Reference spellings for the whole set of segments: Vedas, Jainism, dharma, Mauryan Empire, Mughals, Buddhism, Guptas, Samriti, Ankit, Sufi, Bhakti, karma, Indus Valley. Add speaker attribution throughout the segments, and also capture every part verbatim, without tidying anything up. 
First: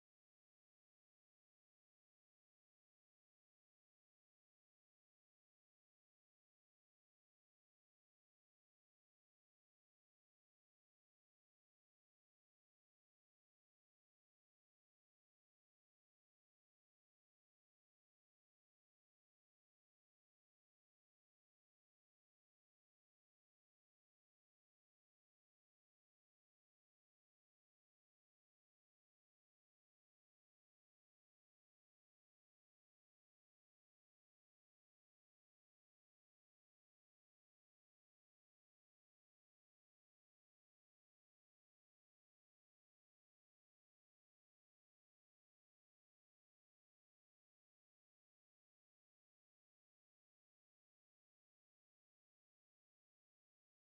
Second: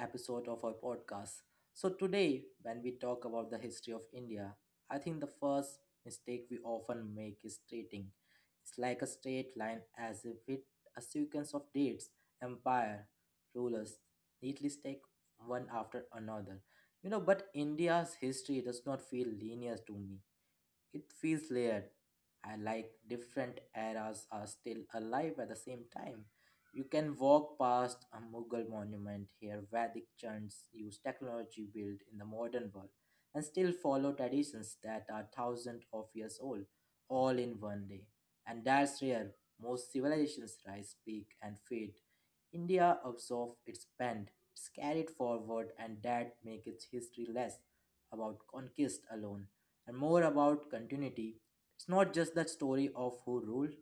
Speaker 1: episode of our podcast. So today when we talk about the history of India, I think the first mistake we often make is treating it's like a straight line, as if it a sequence of dates, empire, rulers neatly stack one after another. You know, but India's history does not feel linear to me. It feels layered. I like different eras are still alive at the same time. You can walk past a Mughal monument here, Vedic chants use technology built in the modern world, and still follow traditions that are thousands of years old, all in one day. And that's rare. Most civilizations rise, peak, and fade. India absorbed its bend, it's carried forward, and that makes its history less about conquest alone and more about continuity. It's not just the story of who ruled,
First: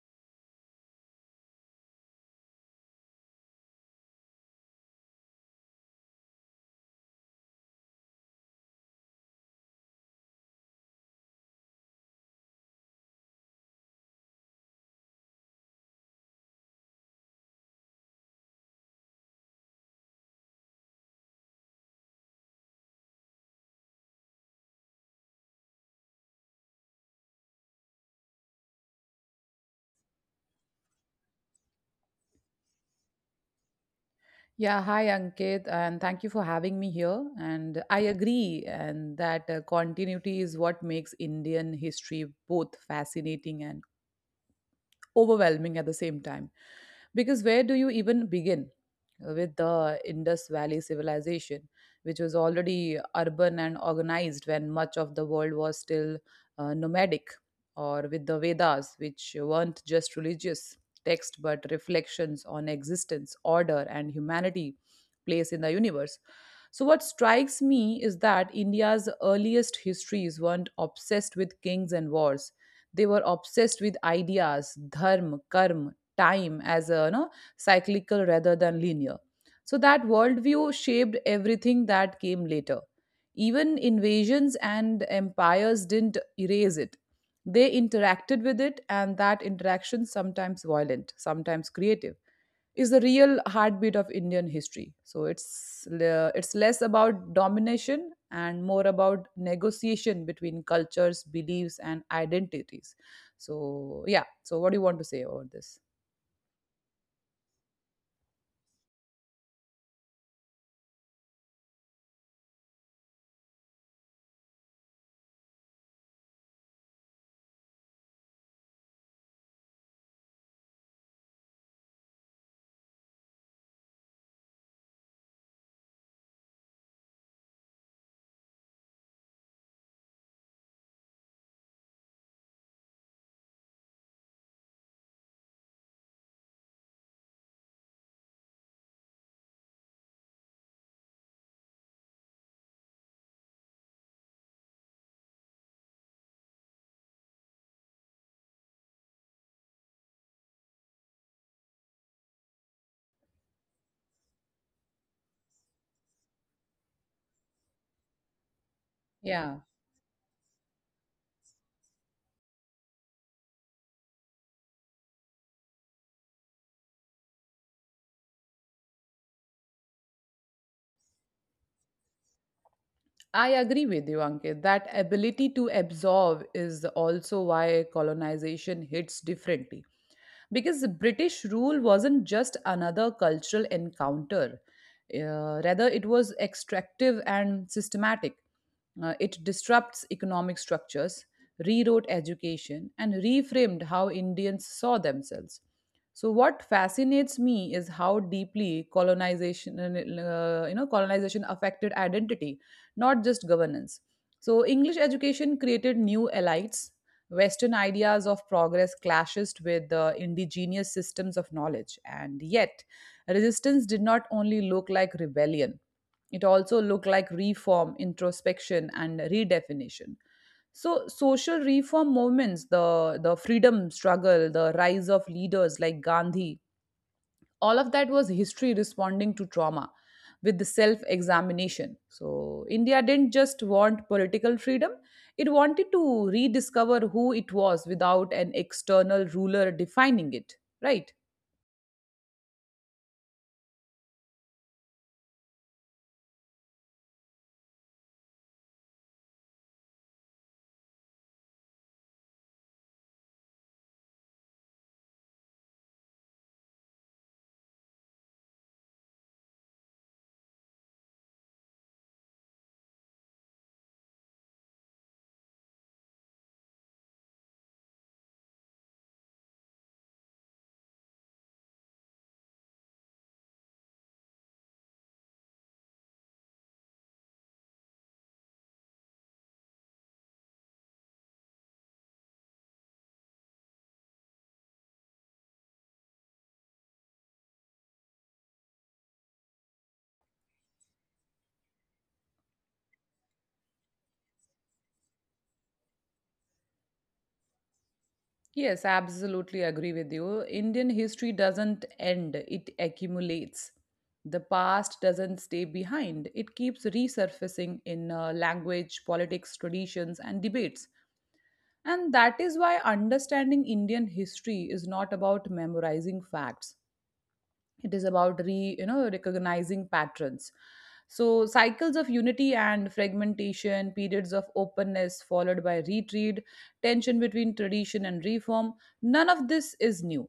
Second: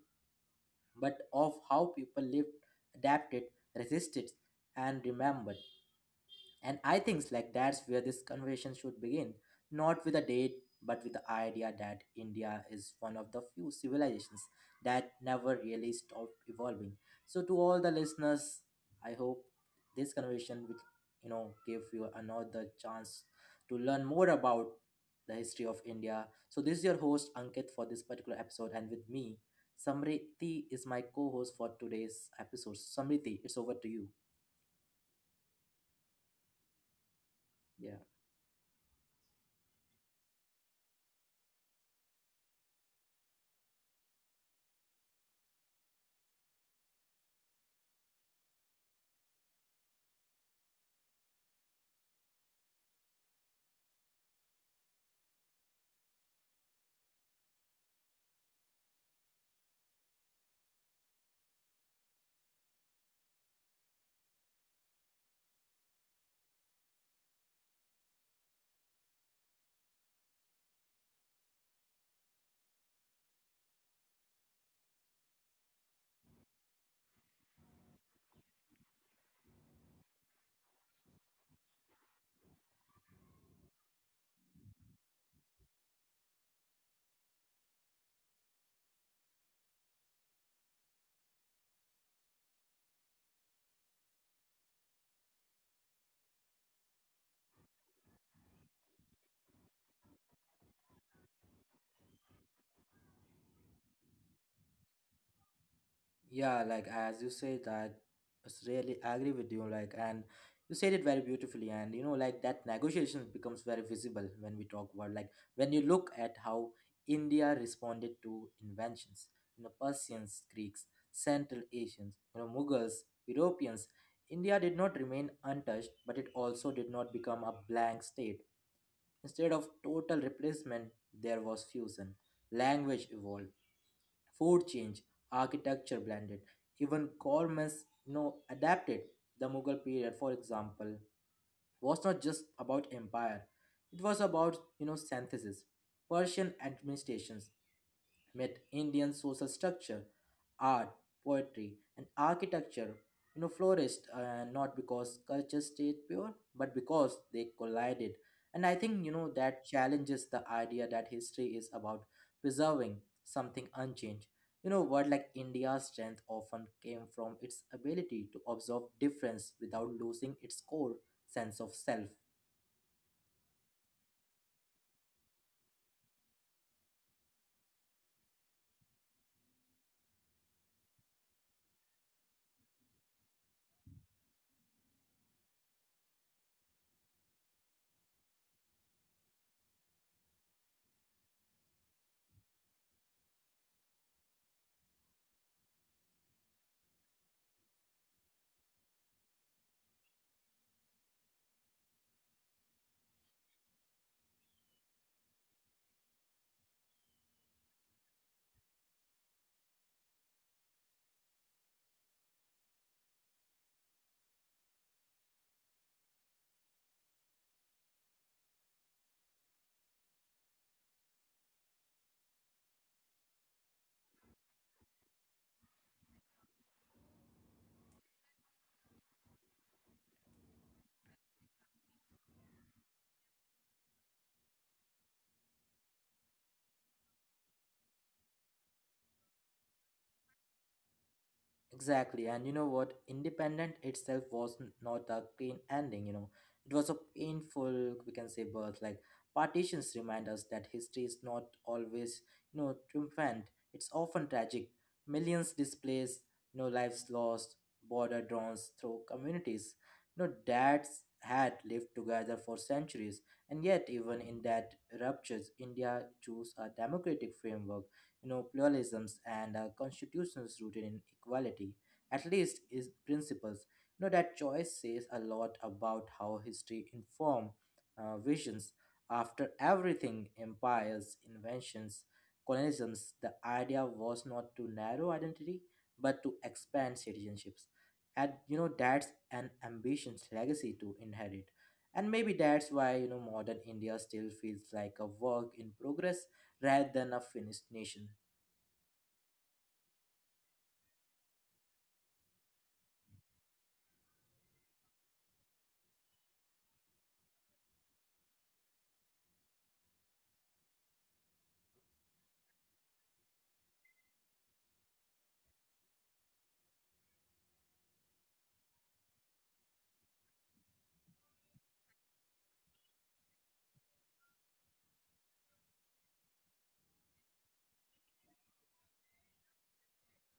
Speaker 1: but of how people lived, adapted, resisted, and remembered. And I think like that's where this conversation should begin, not with a date, but with the idea that India is one of the few civilizations that never really stopped evolving. So to all the listeners, I hope this conversation will, you know, give you another chance to learn more about the history of India. So this is your host Ankit for this particular episode, and with me, Samriti is my co-host for today's episode. Samriti, it's over to you.
Speaker 2: Yeah, hi Ankit, and thank you for having me here. And
Speaker 1: Yeah.
Speaker 2: I agree, and that uh, continuity is what makes Indian history both fascinating and overwhelming at the same time because where do you even begin with the Indus Valley civilization, which was already urban and organized when much of the world was still uh, nomadic, or with the Vedas, which weren't just religious text but reflections on existence, order, and humanity place in the universe. So, what strikes me is that India's earliest histories weren't obsessed with kings and wars. They were obsessed with ideas, dharma, karma, time as a you know, cyclical rather than linear. So, that worldview shaped everything that came later. Even invasions and empires didn't erase it. They interacted with it, and that interaction, sometimes violent, sometimes creative, is the real heartbeat of Indian history. So it's le- it's less about domination and more about negotiation between cultures, beliefs, and identities. So yeah. So what do you want to say about this?
Speaker 1: Yeah, like as you say that, it's really agree with you. Like, and you said it very beautifully, and you know, like that negotiation becomes very visible when we talk about like when you look at how India responded to inventions, you know, Persians, Greeks, Central Asians, you know, Mughals, Europeans. India did not remain untouched, but it also did not become a blank state. Instead of total replacement, there was fusion. Language evolved, food change, architecture blended, even governments you know, adapted. The Mughal period, for example, was not just about empire; it was about you know synthesis. Persian administrations with Indian social structure, art, poetry, and architecture, you know, flourished uh, not because culture stayed pure, but because they collided. And I think, you know, that
Speaker 2: Yeah,
Speaker 1: challenges the idea that history is about preserving something unchanged. You know, word like India's strength often came from its ability to observe difference without losing its core sense of self.
Speaker 2: I agree with you, Ankit. That ability to absorb is also why colonization hits differently. Because the British rule wasn't just another cultural encounter, uh, rather, it was extractive and systematic. Uh, it disrupts economic structures, rewrote education, and reframed how Indians saw themselves. So, what fascinates me is how deeply colonization, uh, you know, colonization affected identity, not just governance. So, English education created new elites. Western ideas of progress clashed with the indigenous systems of knowledge, and yet resistance did not only look like rebellion, it also looked like reform, introspection, and redefinition. So social reform movements, the, the freedom struggle, the rise of leaders like Gandhi, all of that was history responding to trauma with the self-examination. So India didn't just want political freedom, it wanted to rediscover who it was without an external ruler defining it, right?
Speaker 1: Exactly, and you know what? Independent itself was n- not a clean ending, you know. It was a painful, we can say, birth. Like, partitions remind us that history is not always, you know, triumphant. It's often tragic. Millions displaced, you know, lives lost, border drawn through communities. You know, dads had lived together for centuries, and yet, even in that ruptures, India chose a democratic framework, you know, pluralisms and uh, constitutions rooted in equality, at least is principles. You know, that choice says a lot about how history inform uh, visions. After everything, empires, inventions, colonialisms, the idea was not to narrow identity, but to expand citizenships. And you know, that's an ambitious legacy to inherit. And maybe that's why you know modern India still feels like a work in progress rather than a finished nation.
Speaker 2: Yes, I absolutely agree with you. Indian history doesn't end, it accumulates. The past doesn't stay behind, it keeps resurfacing in uh, language, politics, traditions, and debates. And that is why understanding Indian history is not about memorizing facts, it is about re you know recognizing patterns, so cycles of unity and fragmentation, periods of openness followed by retreat, tension between tradition and reform. None of this is new,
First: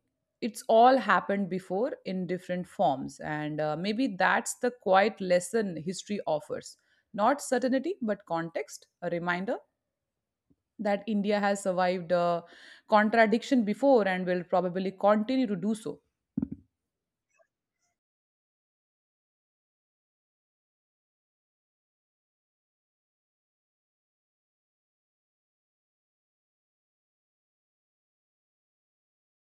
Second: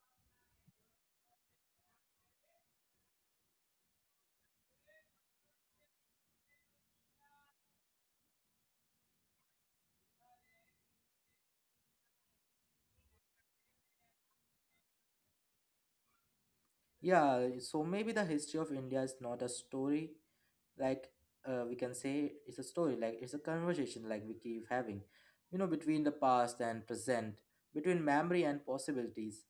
Speaker 2: it's all happened before in different forms, and uh, maybe that's the quiet lesson history offers, not certainty but context, a reminder that india has survived uh, contradiction before and will probably continue to do so.
Speaker 1: Yeah, so maybe the history of India is not a story, like uh, we can say it's a story, like it's a conversation, like we keep having, you know, between the past and present, between memory and possibilities.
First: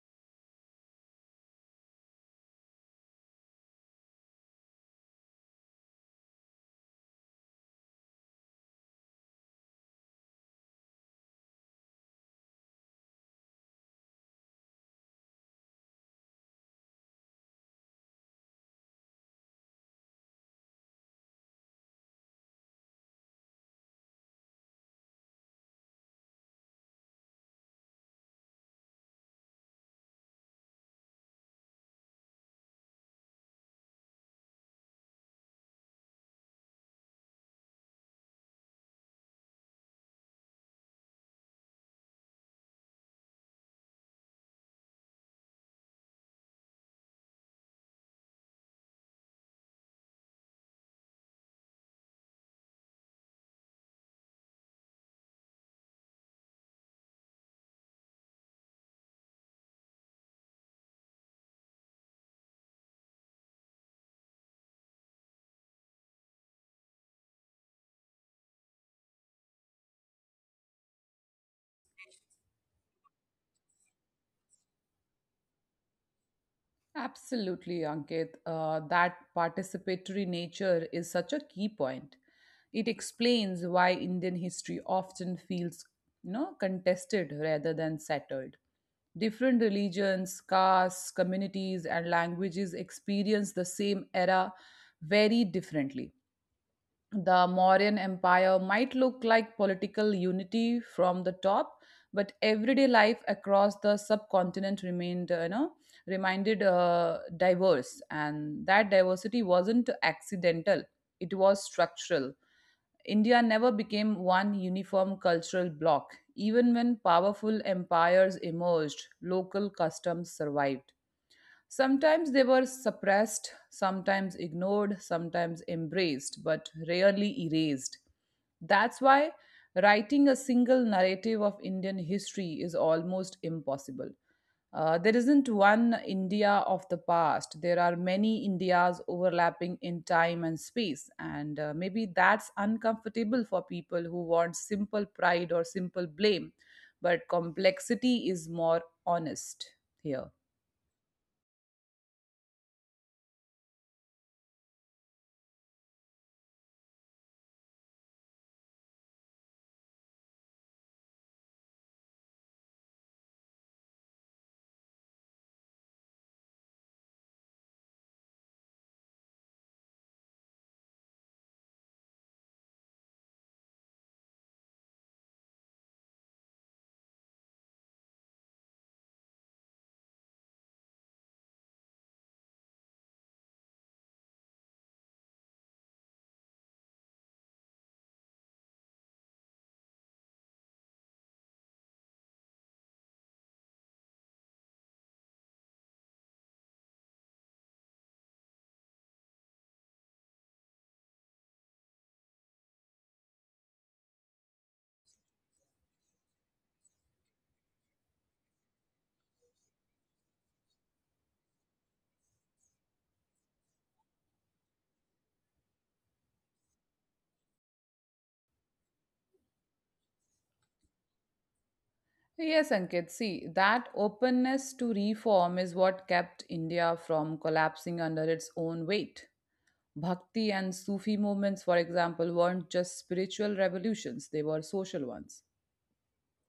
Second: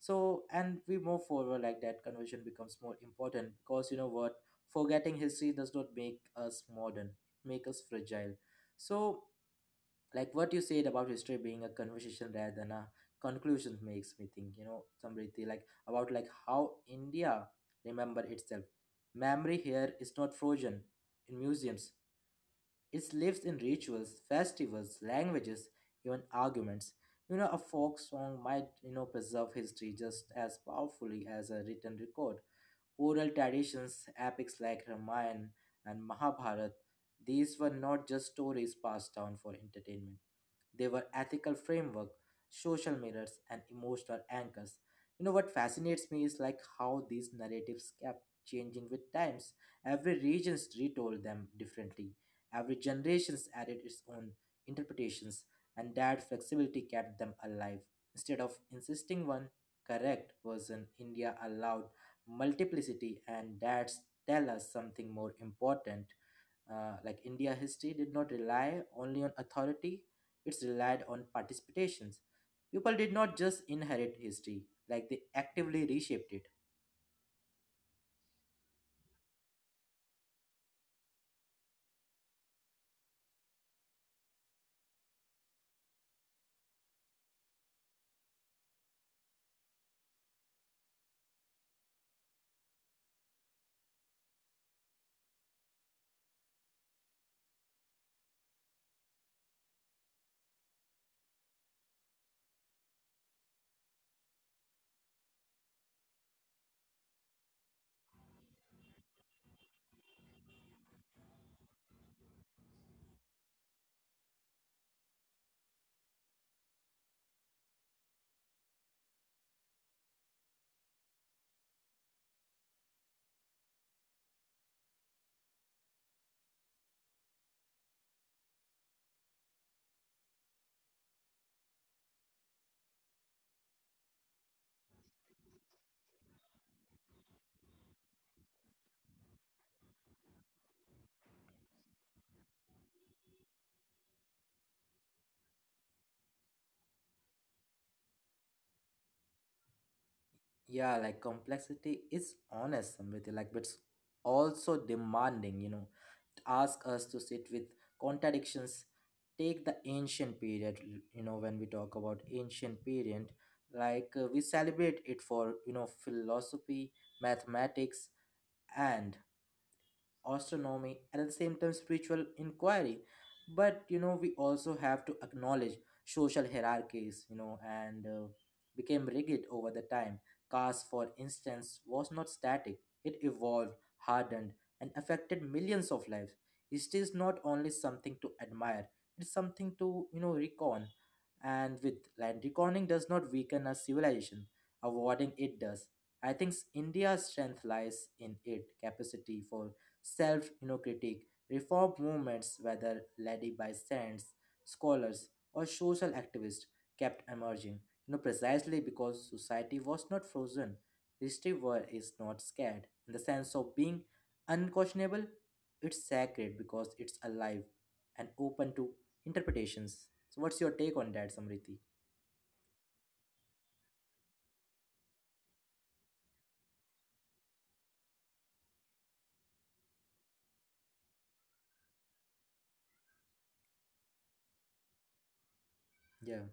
Speaker 1: So, and we move forward, like that conversation becomes more important, because you know what, forgetting history does not make us modern, it make us fragile. So, like what you said about history being a conversation rather than a conclusion makes me think, you know Samriti, like about like how india remember itself. Memory here is not frozen in museums, it lives in rituals, festivals, languages, even arguments. You know a folk song might you know preserve history just as powerfully as a written record. Oral traditions, epics like Ramayana and Mahabharat, these were not just stories passed down for entertainment, they were ethical framework, social mirrors, and emotional anchors. You know what fascinates me is like how these narratives kept changing with times. Every regions retold them differently. Every generations added its own interpretations, and that flexibility kept them alive. Instead of insisting one correct version, India allowed multiplicity, and that's tell us something more important. uh, like India history did not rely only on authority, it's relied on participations. People did not just inherit history, like they actively reshaped it.
Speaker 2: Absolutely, Ankit. Uh, that participatory nature is such a key point. It explains why Indian history often feels, you know, contested rather than settled. Different religions, castes, communities, and languages experience the same era very differently. The Mauryan Empire might look like political unity from the top, but everyday life across the subcontinent remained, uh, you know, reminded uh, diverse, and that diversity wasn't accidental; it was structural. India never became one uniform cultural bloc. Even when powerful empires emerged, local customs survived. Sometimes they were suppressed, sometimes ignored, sometimes embraced, but rarely erased. That's why writing a single narrative of Indian history is almost impossible. Uh, there isn't one India of the past. There are many Indias overlapping in time and space, and uh, maybe that's uncomfortable for people who want simple pride or simple blame, but complexity is more honest here.
Speaker 1: Yeah, like complexity is honest, Samriti, like but it's also demanding, you know. Ask us to sit with contradictions. Take the ancient period, l- you know, when we talk about ancient period, like uh, we celebrate it for, you know, philosophy, mathematics, and astronomy, and at the same time spiritual inquiry. But you know, we also have to acknowledge social hierarchies, you know, and uh, became rigid over the time. Caste, for instance, was not static; it evolved, hardened, and affected millions of lives. It is not only something to admire; it's something to you know recon. And with land reconing does not weaken a civilization; avoiding it does. I think s- India's strength lies in its capacity for self you know, critique. Reform movements, whether led by saints, scholars, or social activists, kept emerging. You know, precisely because society was not frozen, history war is not scared. In the sense of being unquestionable, it's sacred because it's alive and open to interpretations. So, what's your take on that, Samriti?
Speaker 2: Yes, Ankit. See, that openness to reform is what kept India from collapsing under its own weight. Bhakti and Sufi movements, for example, weren't just spiritual revolutions, they were social ones.
Speaker 1: Yeah.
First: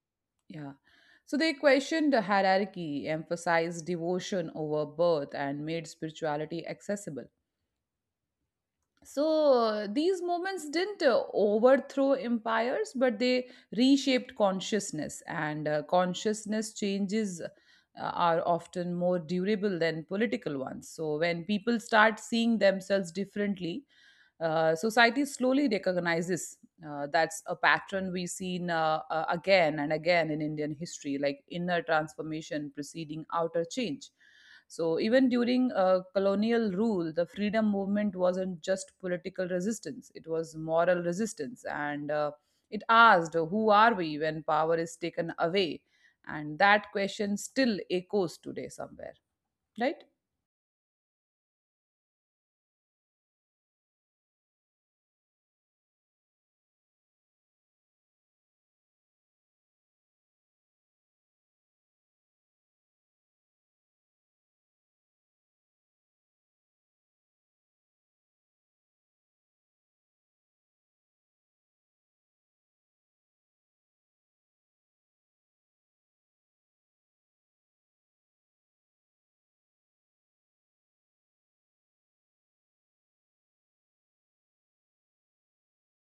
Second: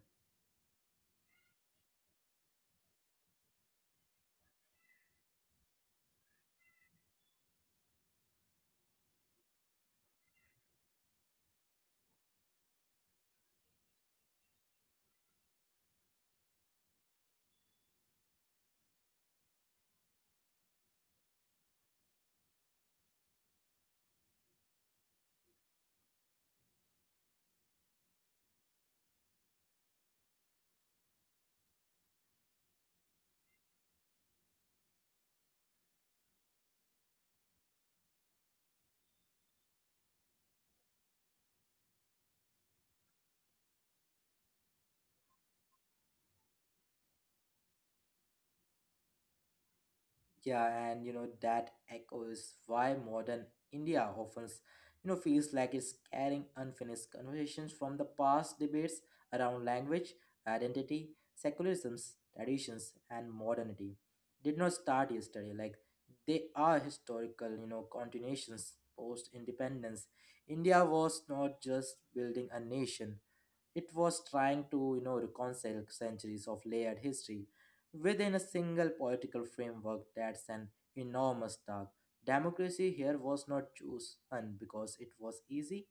Speaker 2: Yeah. So they questioned the hierarchy, emphasized devotion over birth, and made spirituality accessible. So uh, these movements didn't uh, overthrow empires, but they reshaped consciousness, and uh, consciousness changes uh, are often more durable than political ones. So when people start seeing themselves differently, uh, society slowly recognizes uh, that's a pattern we've seen uh, uh, again and again in Indian history, like inner transformation preceding outer change. So, even during uh, colonial rule, the freedom movement wasn't just political resistance, it was moral resistance. And uh, it asked, who are we when power is taken away? And that question still echoes today somewhere, right?
Speaker 1: Yeah, and you know that echoes why modern India often, you know, feels like it's carrying unfinished conversations from the past debates around language, identity, secularisms, traditions, and modernity. Did not start yesterday. Like they are historical, you know, continuations post independence. India was not just building a nation; it was trying to, you know, reconcile centuries of layered history within a single political framework. That's an enormous task. Democracy here was not chosen because it was easy,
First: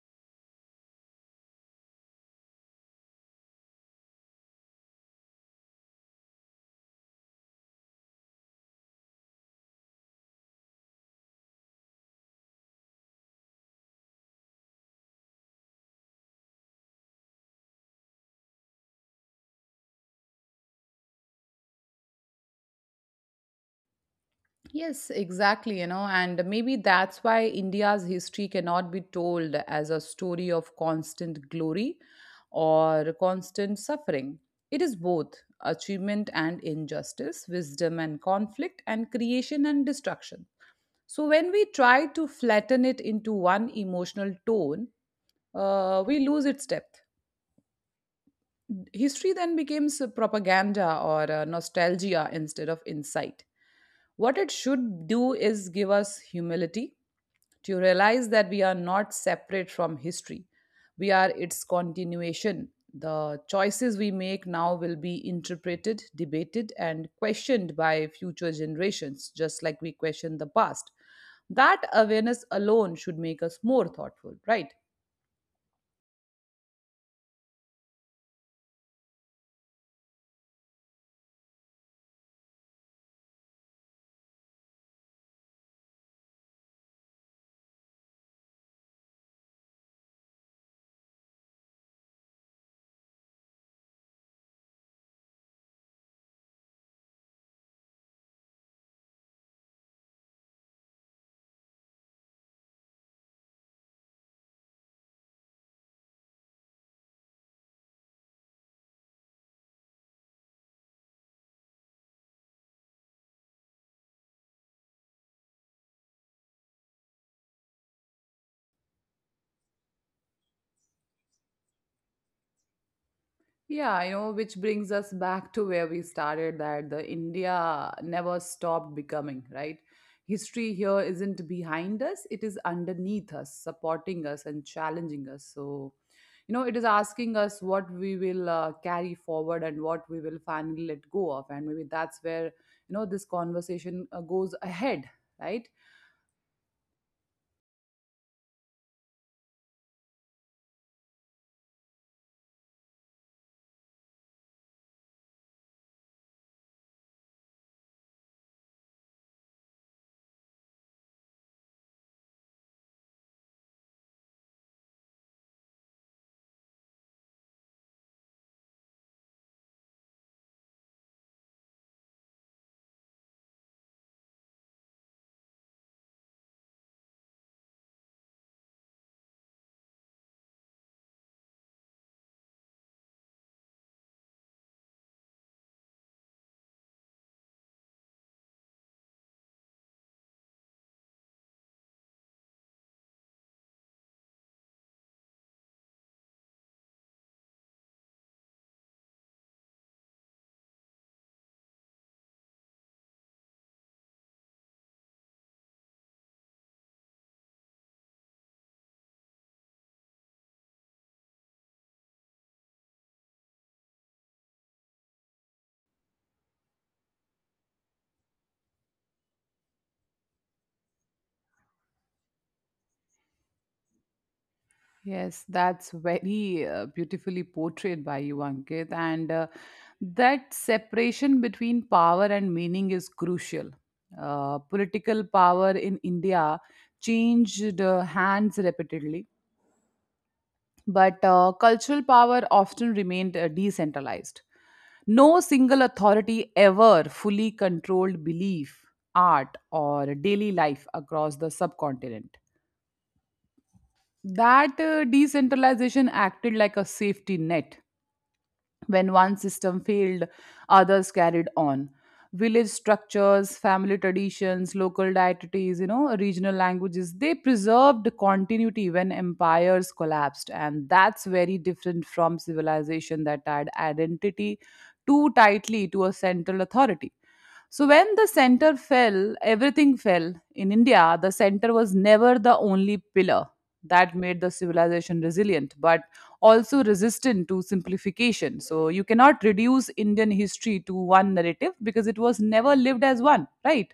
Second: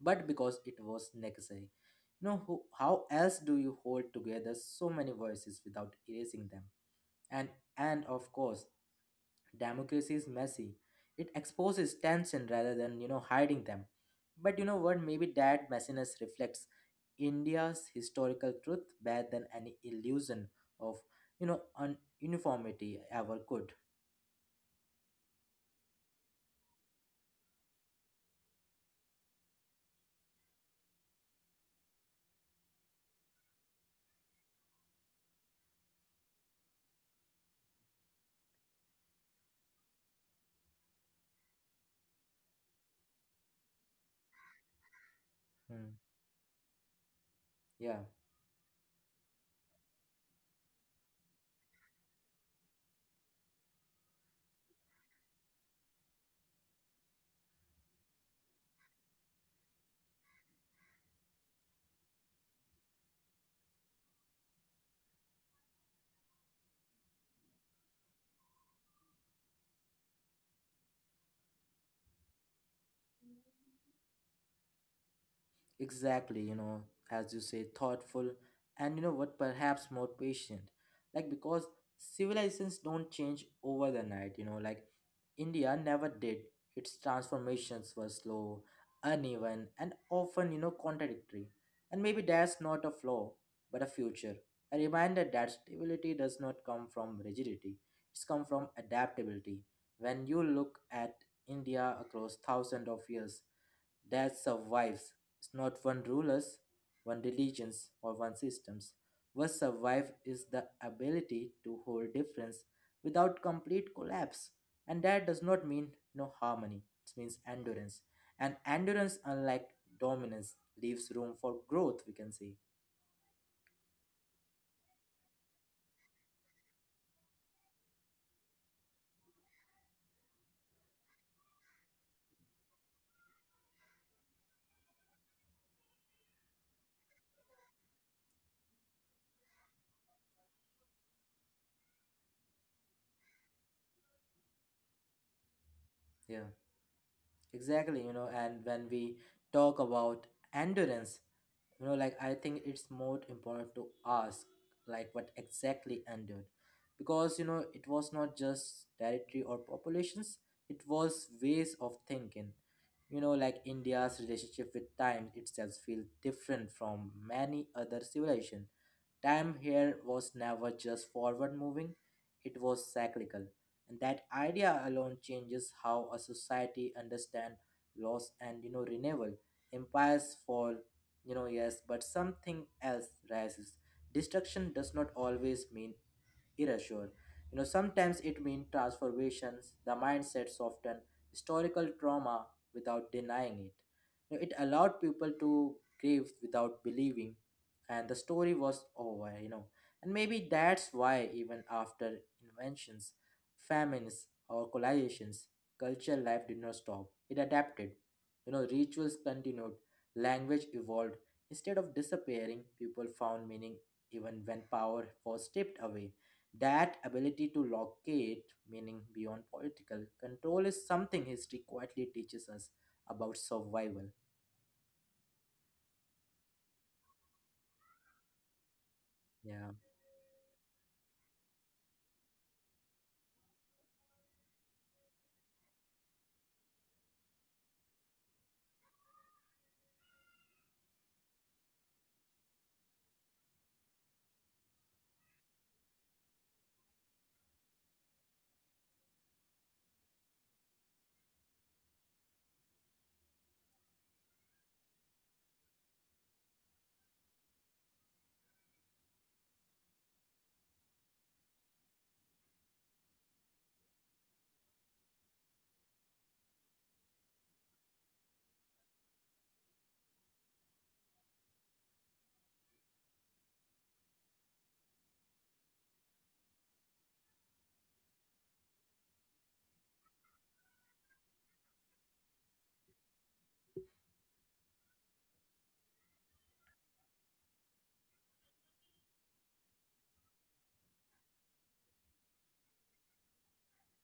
Speaker 1: but because it was necessary. You know, who, how else do you hold together so many voices without erasing them? And and of course, democracy is messy, it exposes tension rather than you know hiding them. But you know what, maybe that messiness reflects India's historical truth better than any illusion of you know un- uniformity ever could.
Speaker 2: Yes, exactly, you know, and maybe that's why India's history cannot be told as a story of constant glory or constant suffering. It is both achievement and injustice, wisdom and conflict, and creation and destruction. So when we try to flatten it into one emotional tone,
Speaker 1: Hmm.
Speaker 2: uh, we lose its depth.
Speaker 1: Yeah,
Speaker 2: History then becomes propaganda or a nostalgia instead of insight. What it should do is give us humility to realize that we are not separate from history. We are its continuation. The choices we make now will be interpreted, debated, and questioned by future generations, just like we question the past. That awareness alone should make us more thoughtful, right?
Speaker 1: exactly, you know, as you say thoughtful, and you know what, perhaps more patient, like because civilizations don't change over the night, you know, like India never did. Its transformations were slow, uneven, and often you know contradictory. And maybe that's not a flaw, but a future, a reminder that stability does not come from rigidity, it's come from adaptability. When you look at India across thousands of years, that survives. It's not one rulers, one religions, or one systems. What survives is the ability to hold difference without complete collapse. And that does not mean no harmony. It means endurance. And endurance, unlike dominance, leaves room for growth, we can say.
Speaker 2: Yeah, you know, which brings us back to where we started, that the India never stopped becoming, right? History here isn't behind us, it is underneath us, supporting us and challenging us. So, you know, it is asking us what we will uh, carry forward and what we will finally let go of. And maybe that's where, you know, this conversation uh, goes ahead, right?
Speaker 1: Yeah. Exactly, you know, and when we talk about endurance, you know, like I think it's more important to ask, like, what exactly endured. Because, you know, it was not just territory or populations, it was ways of thinking. You know, like India's relationship with time itself feels different from many other civilizations. Time here was never just forward moving, it was cyclical, and that idea alone changes how a society understand loss and you know renewal. Empires fall, you know, yes, but something else rises. Destruction does not always mean erasure, you know, sometimes it means transformations. The mindset soften historical trauma without denying it. You know, it allowed people to grieve without believing and the story was over, you know. And maybe that's why even after inventions, famines, or collisions, cultural life did not stop. It adapted. You know, rituals continued, language evolved. Instead of disappearing, people found meaning even when power was stripped away. That ability to locate meaning beyond political control is something history quietly teaches us about survival.
Speaker 2: Yes, that's very uh, beautifully portrayed by you, Ankit. And uh,
Speaker 1: Yeah.
Speaker 2: that separation between power and meaning is crucial. Uh, political power in India changed uh, hands repeatedly, but uh, cultural power often remained uh, decentralized. No single authority ever fully controlled belief, art, or daily life across the subcontinent. That uh, decentralization acted like a safety net. When one system failed, others carried on. Village structures, family traditions, local deities, you know, regional languages, they preserved continuity when empires collapsed. And that's very different from civilization that tied identity too tightly to a central authority. So when the center fell, everything fell. In India, the center was never the only pillar that made the civilization resilient, but also resistant to simplification. So you cannot reduce Indian history to one narrative because it was never lived as one, right?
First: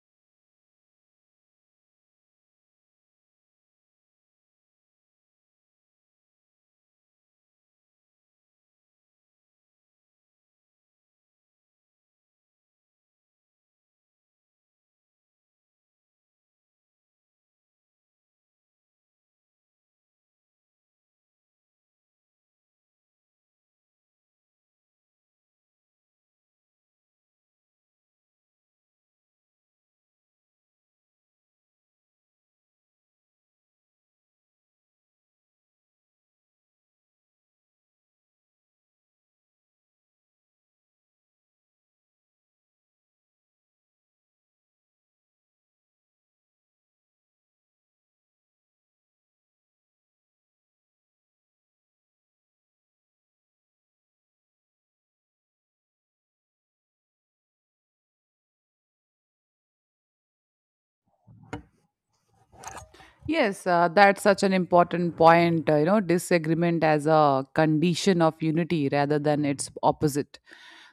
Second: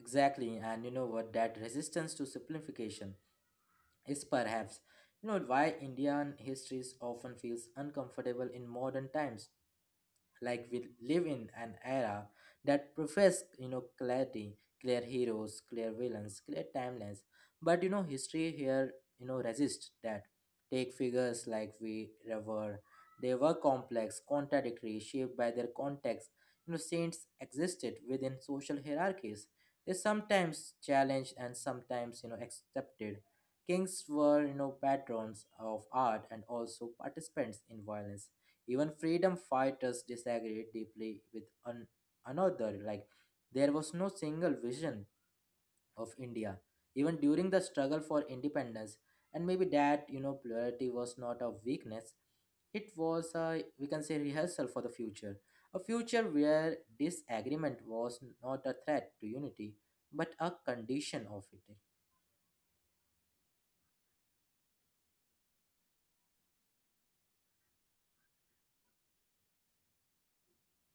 Speaker 1: Exactly, and you know what? That resistance to simplification is perhaps you know why Indian histories often feels uncomfortable in modern times. Like we live in an era that profess you know clarity, clear heroes, clear villains, clear timelines. But you know, history here you know resist that. Take figures like we revere. They were complex, contradictory, shaped by their context. You know, saints existed within social hierarchies, is sometimes challenged and sometimes you know accepted. Kings were you know patrons of art and also participants in violence. Even freedom fighters disagreed deeply with an- another. Like there was no single vision of India, even during the struggle for independence. And maybe that, you know, plurality was not a weakness, it was a, we can say, rehearsal for the future. A future where disagreement was not a threat to unity, but a condition of it.
Speaker 2: Yes, uh, that's such an important point. Uh, you know, disagreement as a condition of unity rather than its opposite.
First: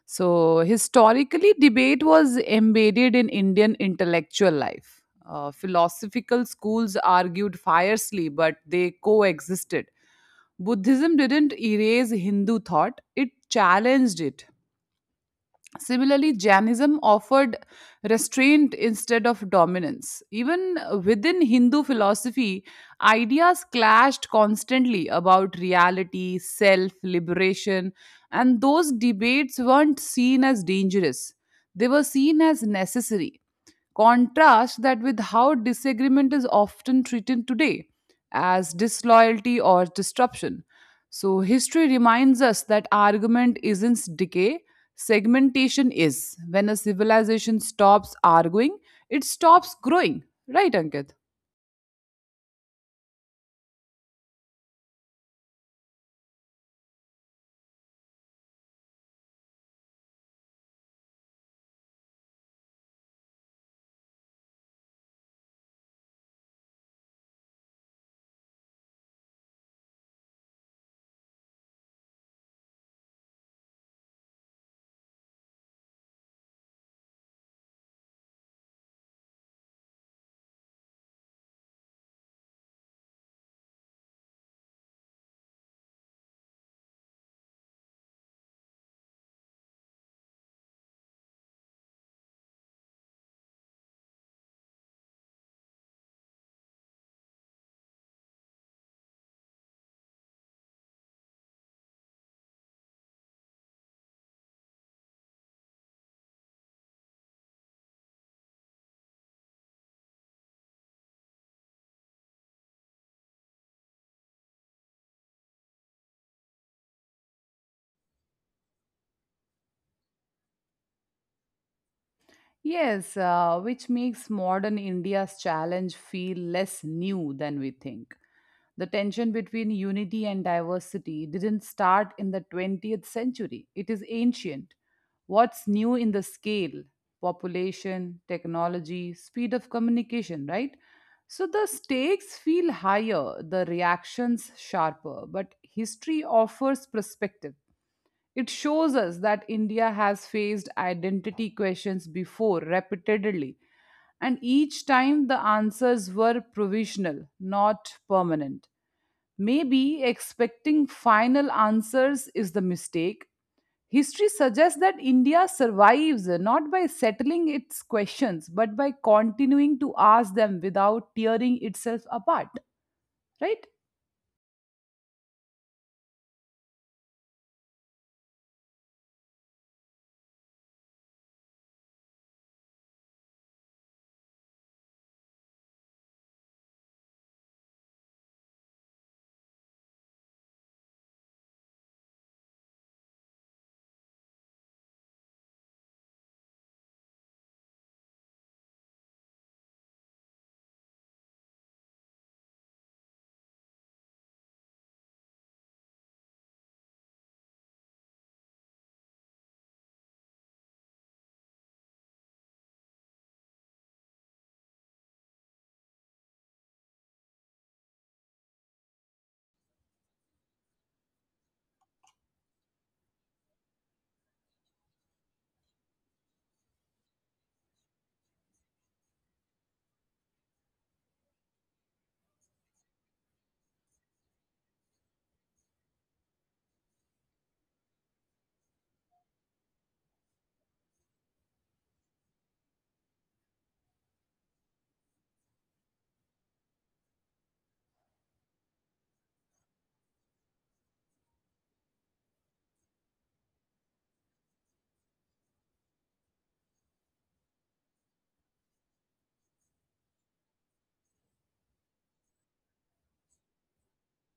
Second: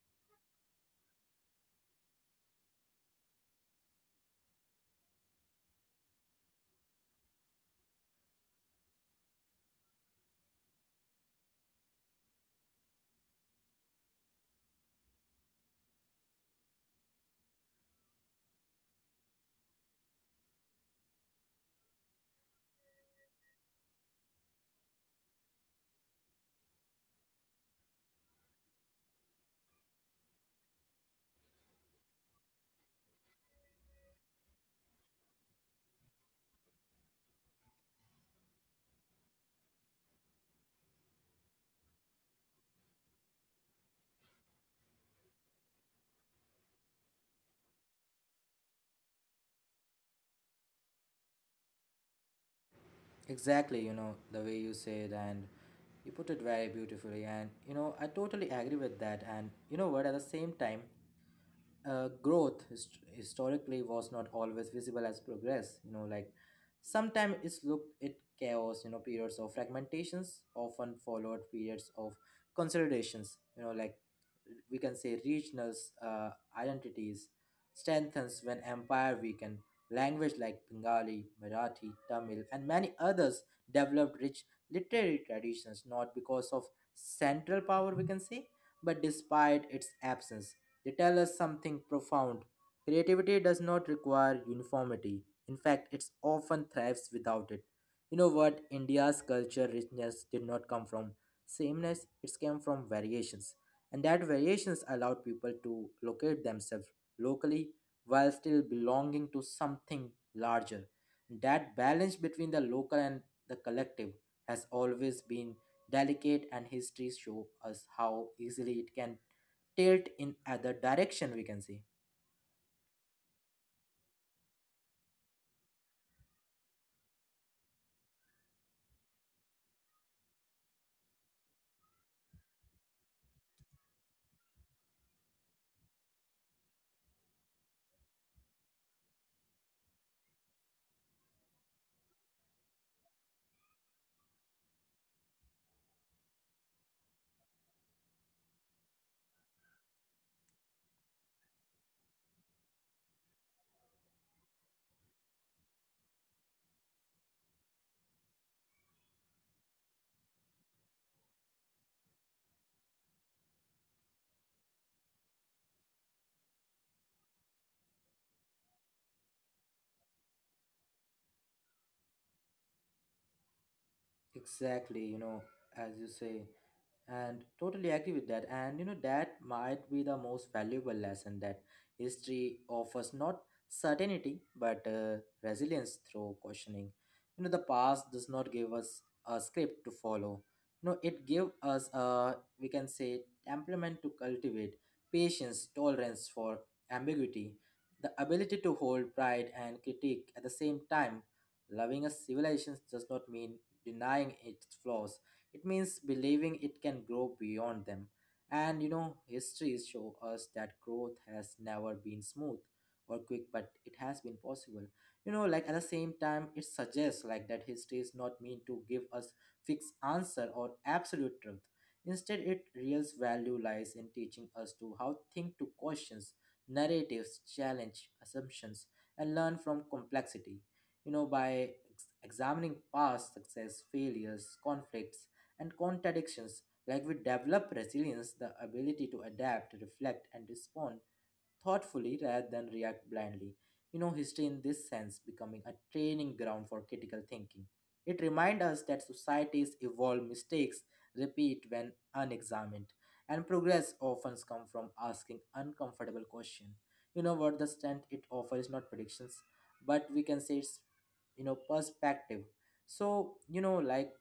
Speaker 2: So, historically, debate was embedded in Indian intellectual life. Uh, philosophical schools argued fiercely, but they coexisted. Buddhism didn't erase Hindu thought, it challenged it. Similarly, Jainism offered restraint instead of dominance. Even within Hindu philosophy, ideas clashed constantly about reality, self, liberation, and those debates weren't seen as dangerous. They were seen as necessary. Contrast that with how disagreement is often treated today as disloyalty or disruption. So, history reminds us that argument isn't decay, segmentation is. When a civilization stops arguing, it stops growing. Right, Ankit?
Speaker 1: Exactly, you know, the way you said, and you put it very beautifully. And, you know, I totally agree with that. And, you know what, at the same time, uh, growth hist- historically was not always visible as progress, you know like sometimes it's looked at chaos, you know periods of fragmentations often followed periods of consolidations, you know like we can say regional uh, identities strengthens when empire weakened, language like bengali marathi tamil and many others developed rich literary traditions not because of central power we can say, but despite its absence. They tell us something profound. Creativity does not require uniformity. In fact, it often thrives without it. You know what? India's culture richness did not come from sameness, it came from variations. And that variations allowed people to locate themselves locally while still belonging to something larger. That balance between the local and the collective has always been delicate, and history show us how easily it can tilt in other direction we can say.
Speaker 2: Yes, uh, which makes modern India's challenge feel less new than we think. The tension between unity and diversity didn't start in the twentieth century, it is ancient. What's new in the scale? Population, technology, speed of communication, right? So the stakes feel higher, the reactions sharper, but history offers perspective. It shows us that India has faced identity questions before repeatedly, and each time the answers were provisional, not permanent. Maybe expecting final answers is the mistake. History suggests that India survives not by settling its questions, but by continuing to ask them without tearing itself apart, right?
Speaker 1: Exactly, you know, as you say, and totally agree with that. And you know, that might be the most valuable lesson that history offers, not certainty but uh, resilience through questioning. You know, the past does not give us a script to follow, you know, it gives us a we can say temperament to cultivate, patience, tolerance for ambiguity, the ability to hold pride and critique at the same time. Loving a civilization does not mean denying its flaws. It means believing it can grow beyond them. And you know, history show us that growth has never been smooth or quick, but it has been possible. You know, like at the same time, it suggests like that history is not meant to give us fixed answer or absolute truth. Instead, it real value lies in teaching us to how think to questions, narratives, challenge assumptions, and learn from complexity, you know, by ex- examining past success, failures, conflicts, and contradictions. Like we develop resilience, the ability to adapt, reflect, and respond thoughtfully rather than react blindly. You know, history in this sense becoming a training ground for critical thinking. It reminds us that societies evolve, mistakes repeat when unexamined, and progress often comes from asking uncomfortable questions. You know what, the strength it offers not predictions, but we can say it's you know perspective. So you know like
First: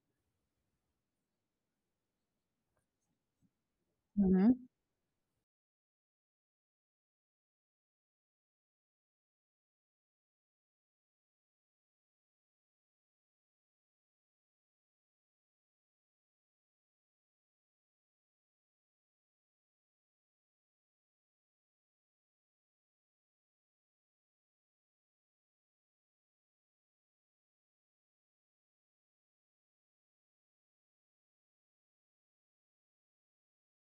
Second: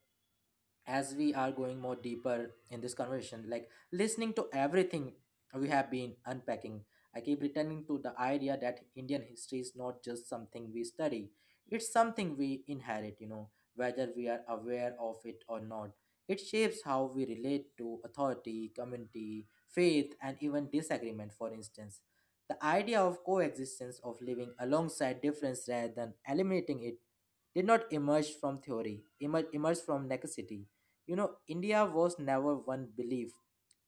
Speaker 1: as we are going more deeper in this conversation, like listening to
Speaker 2: Hmm.
Speaker 1: everything we have been unpacking, I keep returning to the idea that Indian history is not just something we study, it's something we inherit, you know, whether we are aware of it or not. It shapes how we relate to authority, community, faith, and even disagreement, for instance. The idea of coexistence, of living alongside difference rather than eliminating it, did not emerge from theory, emer- emerge from necessity. You know, India was never one belief,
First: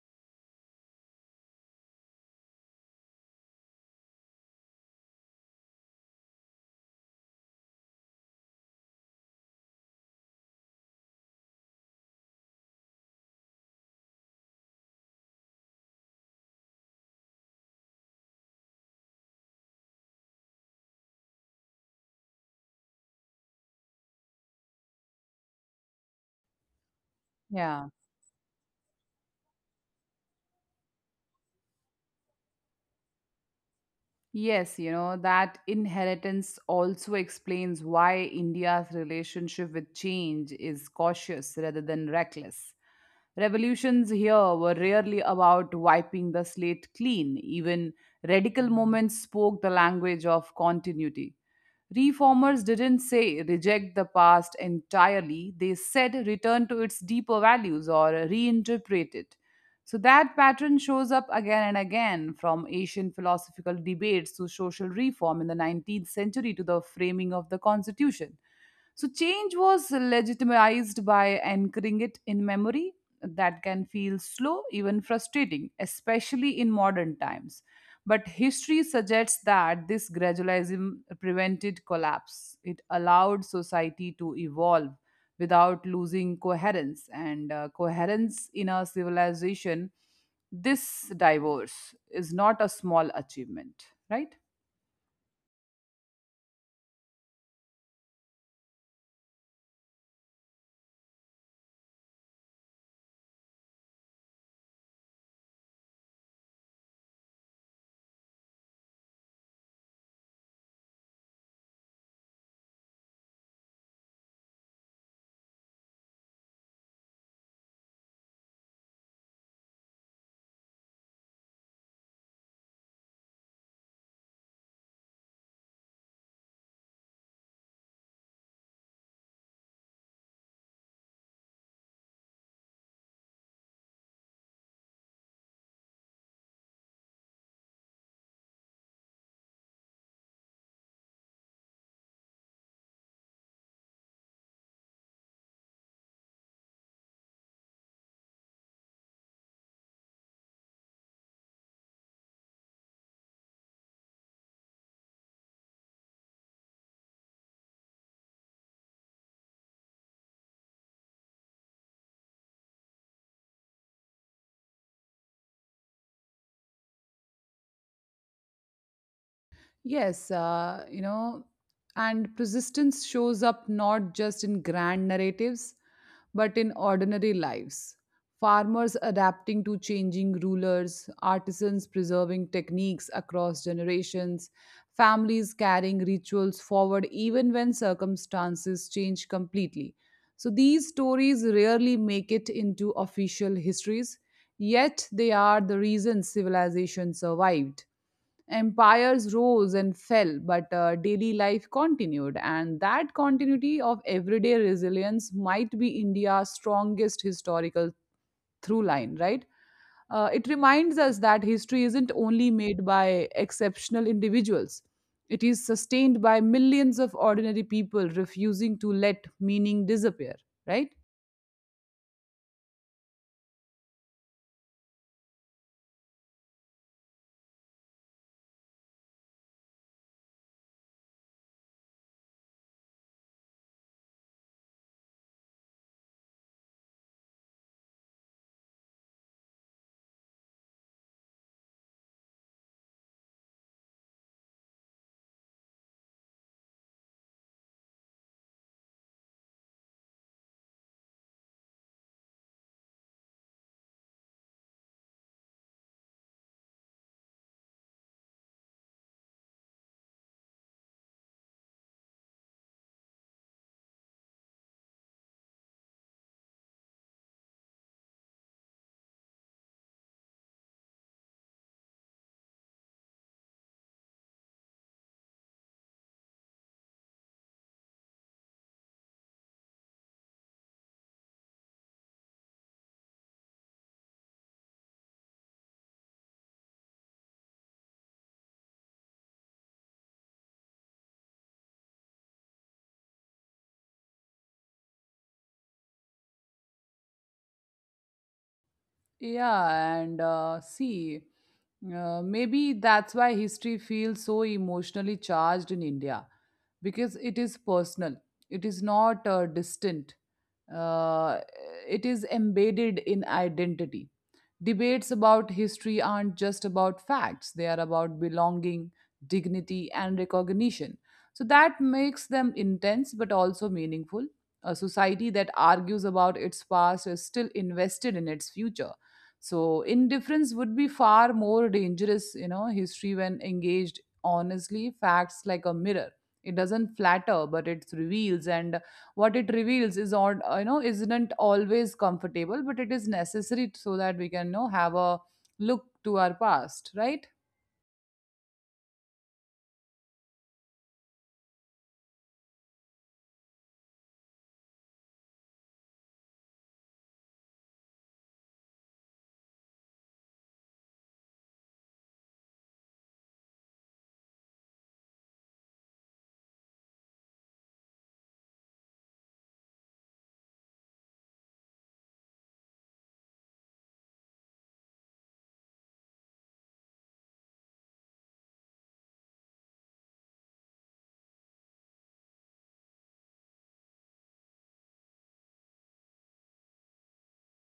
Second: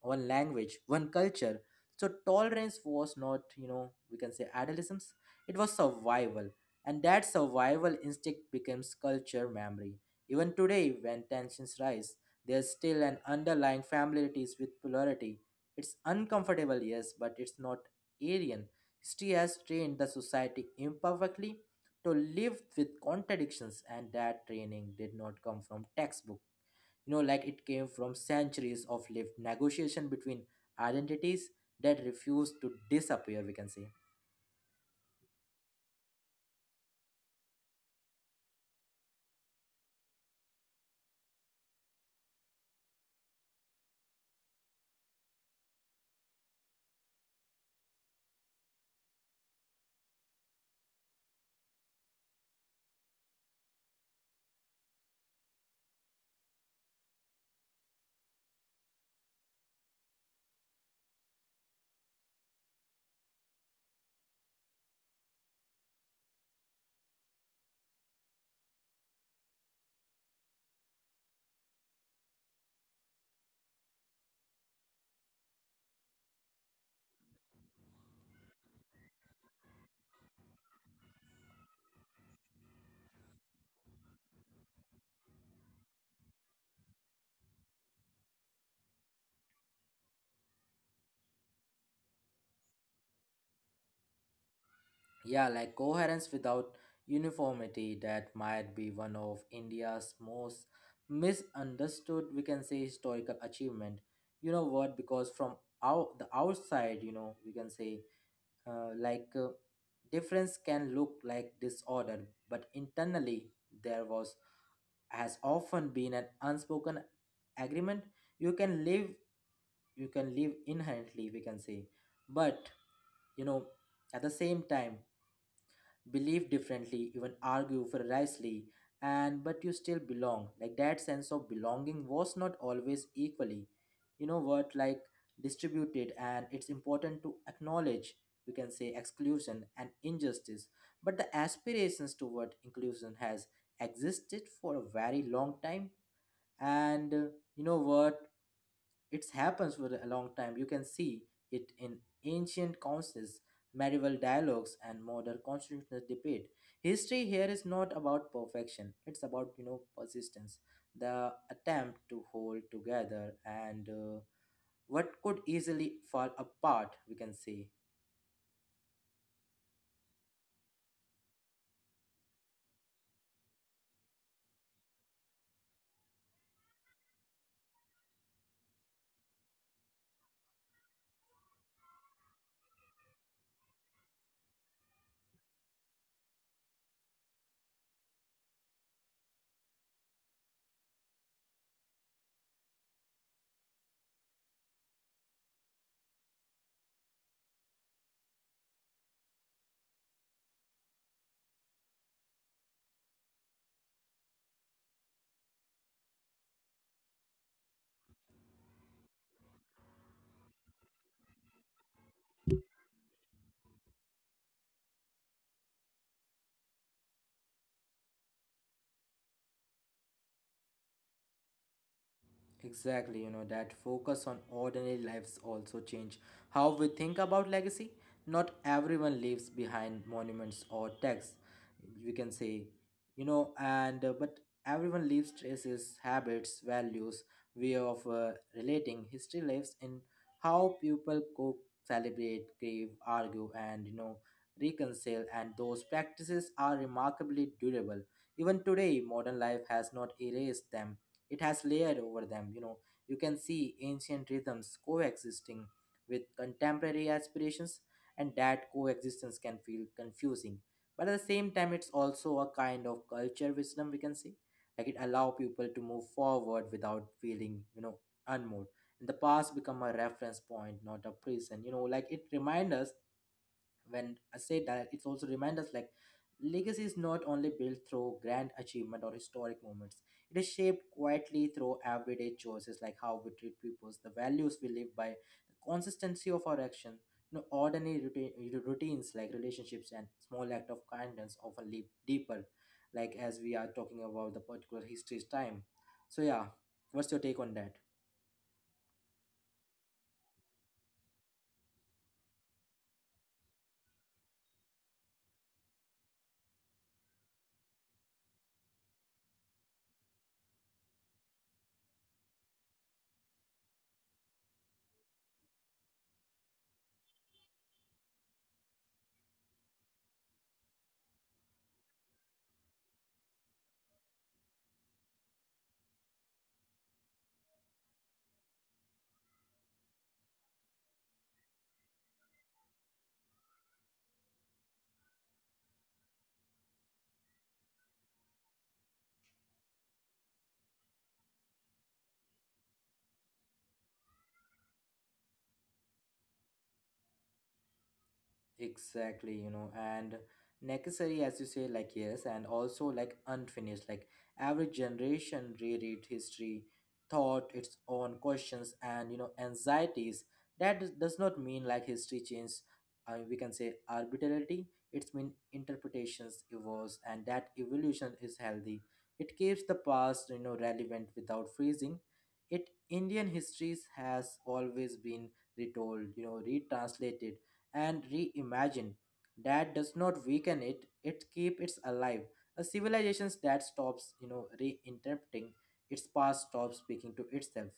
Speaker 1: one language, one culture. So tolerance was not, you know, we can say adolescence. It was survival. And that survival instinct becomes culture memory. Even today, when tensions rise, there's still an underlying familiarity with polarity. It's uncomfortable, yes, but it's not alien. History has trained the society imperfectly to live with contradictions, and that training did not come from textbook, you know like it came
Speaker 2: Yeah.
Speaker 1: from centuries of lived negotiation between identities that refused to disappear we can say.
Speaker 2: Yes, you know, that inheritance also explains why India's relationship with change is cautious rather than reckless. Revolutions here were rarely about wiping the slate clean, even radical movements spoke the language of continuity. Reformers didn't say reject the past entirely, they said return to its deeper values or reinterpret it. So that pattern shows up again and again, from Asian philosophical debates to social reform in the nineteenth century to the framing of the constitution. So change was legitimized by anchoring it in memory. That can feel slow, even frustrating, especially in modern times. But history suggests that this gradualism prevented collapse. It allowed society to evolve without losing coherence, and uh, coherence in a civilization, this divorce is not a small achievement, right?
Speaker 1: Yeah, like coherence without uniformity, that might be one of india's most misunderstood we can say historical achievement, you know what, because from out the outside, you know we can say uh, like uh, difference can look like disorder, but internally there was has often been an unspoken agreement. You can live, you can live inherently we can say, but, you know at the same time, believe differently, even argue ferociously, and but you still belong. Like that sense of belonging was not always equally, you know what, like distributed, and it's important to acknowledge we can say exclusion and injustice, but the aspirations toward inclusion has existed for a very long time. And uh, you know what, it happens for a long time. You can see it in ancient councils, medieval dialogues, and modern constitutional debate. History here is not about perfection. It's about you know persistence, the attempt to hold together and uh, what could easily fall apart. We can say.
Speaker 2: Yes, uh, you know, and persistence shows up not just in grand narratives, but in ordinary lives. Farmers adapting to changing rulers, artisans preserving techniques across generations, families carrying rituals forward even when circumstances change completely. So these stories rarely make it into official histories, yet they are the reason civilization survived. Empires rose and fell, but uh, daily life continued, and that continuity of everyday resilience might be India's strongest historical through line, right? Uh, it reminds us that history isn't only made by exceptional individuals, it is sustained by millions of ordinary people refusing to let meaning disappear, right?
Speaker 1: Exactly, you know, that focus on ordinary lives also change how we think about legacy. Not everyone leaves behind monuments or texts, we can say, you know, and uh, but everyone leaves traces, habits, values, way of uh, relating. History lives in how people cook, celebrate, grieve, argue, and, you know, reconcile. And those practices are remarkably durable. Even today, modern life has not erased them, it has layered over them, you know. You can see ancient rhythms coexisting with contemporary aspirations, and that coexistence can feel confusing. But at the same time, it's also a kind of culture wisdom, we can say. Like it allow people to move forward without feeling, you know, unmoved. And the past become a reference point, not a prison. You know, like it reminds us, when I say that, it's also remind us like legacy is not only built through grand achievement or historic moments. It is shaped quietly through everyday choices like how we treat people, the values we live by, the consistency of our action. You know, ordinary routine, routines like relationships and small act of kindness often leap deeper, like as we are talking about the particular history's time. So yeah, what's your take on that?
Speaker 2: Yeah, and uh, see, uh, maybe that's why history feels so emotionally charged in India because it is personal, it is not uh, distant, uh, it is embedded in identity. Debates about history aren't just about facts, they are about belonging, dignity, and recognition. So that makes them intense but also meaningful. A society that argues about its past is still invested in its future. So indifference would be far more dangerous, you know, history when engaged honestly, facts like a mirror. It doesn't flatter, but it reveals and what it reveals is on uh, you know isn't always comfortable but it is necessary so that we can you know have a look to our past right.
Speaker 1: Exactly, you know, and necessary, as you say, like, yes, and also like unfinished. Like, every generation reread history, thought its own questions, and, you know, anxieties. That does does not mean like history changed, uh, we can say arbitrarily. It's mean interpretations evolves, and that evolution is healthy. It keeps the past, you know, relevant without freezing. It Indian histories has always been retold, you know, retranslated and reimagine. That does not weaken it; it keeps it alive. A civilization that stops, you know, reinterpreting its past, stops speaking to itself.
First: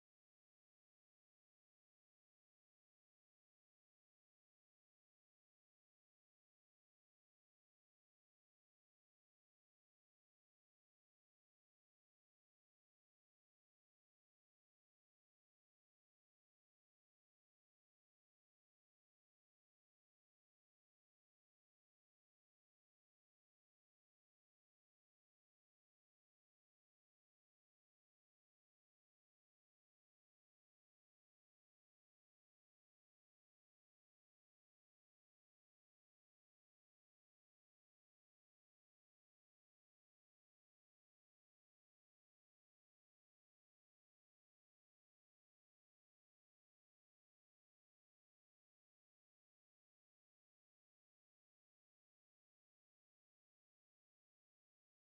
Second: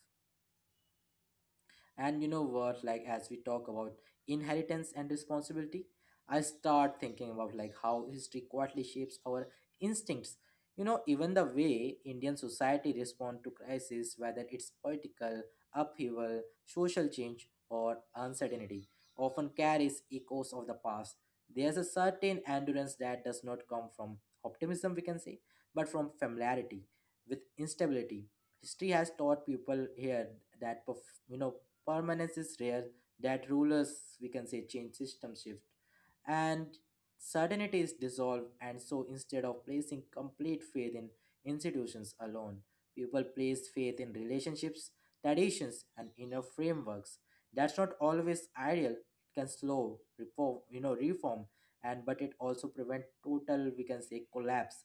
Speaker 1: And you know what, like as we talk about inheritance and responsibility, I start thinking about like how history quietly shapes our instincts. You know, even the way Indian society respond to crisis, whether it's political, upheaval, social change, or uncertainty, often carries echoes of the past. There's a certain endurance that does not come from optimism, we can say, but from familiarity with instability. History has taught people here that perf- you know permanence is rare, that rulers we can say change, system shift, and certainty is dissolved. And so instead of placing complete faith in institutions alone, people place faith in relationships, traditions and inner frameworks. That's not always ideal, it can slow reform, you know reform and but it also prevent total we can say collapse.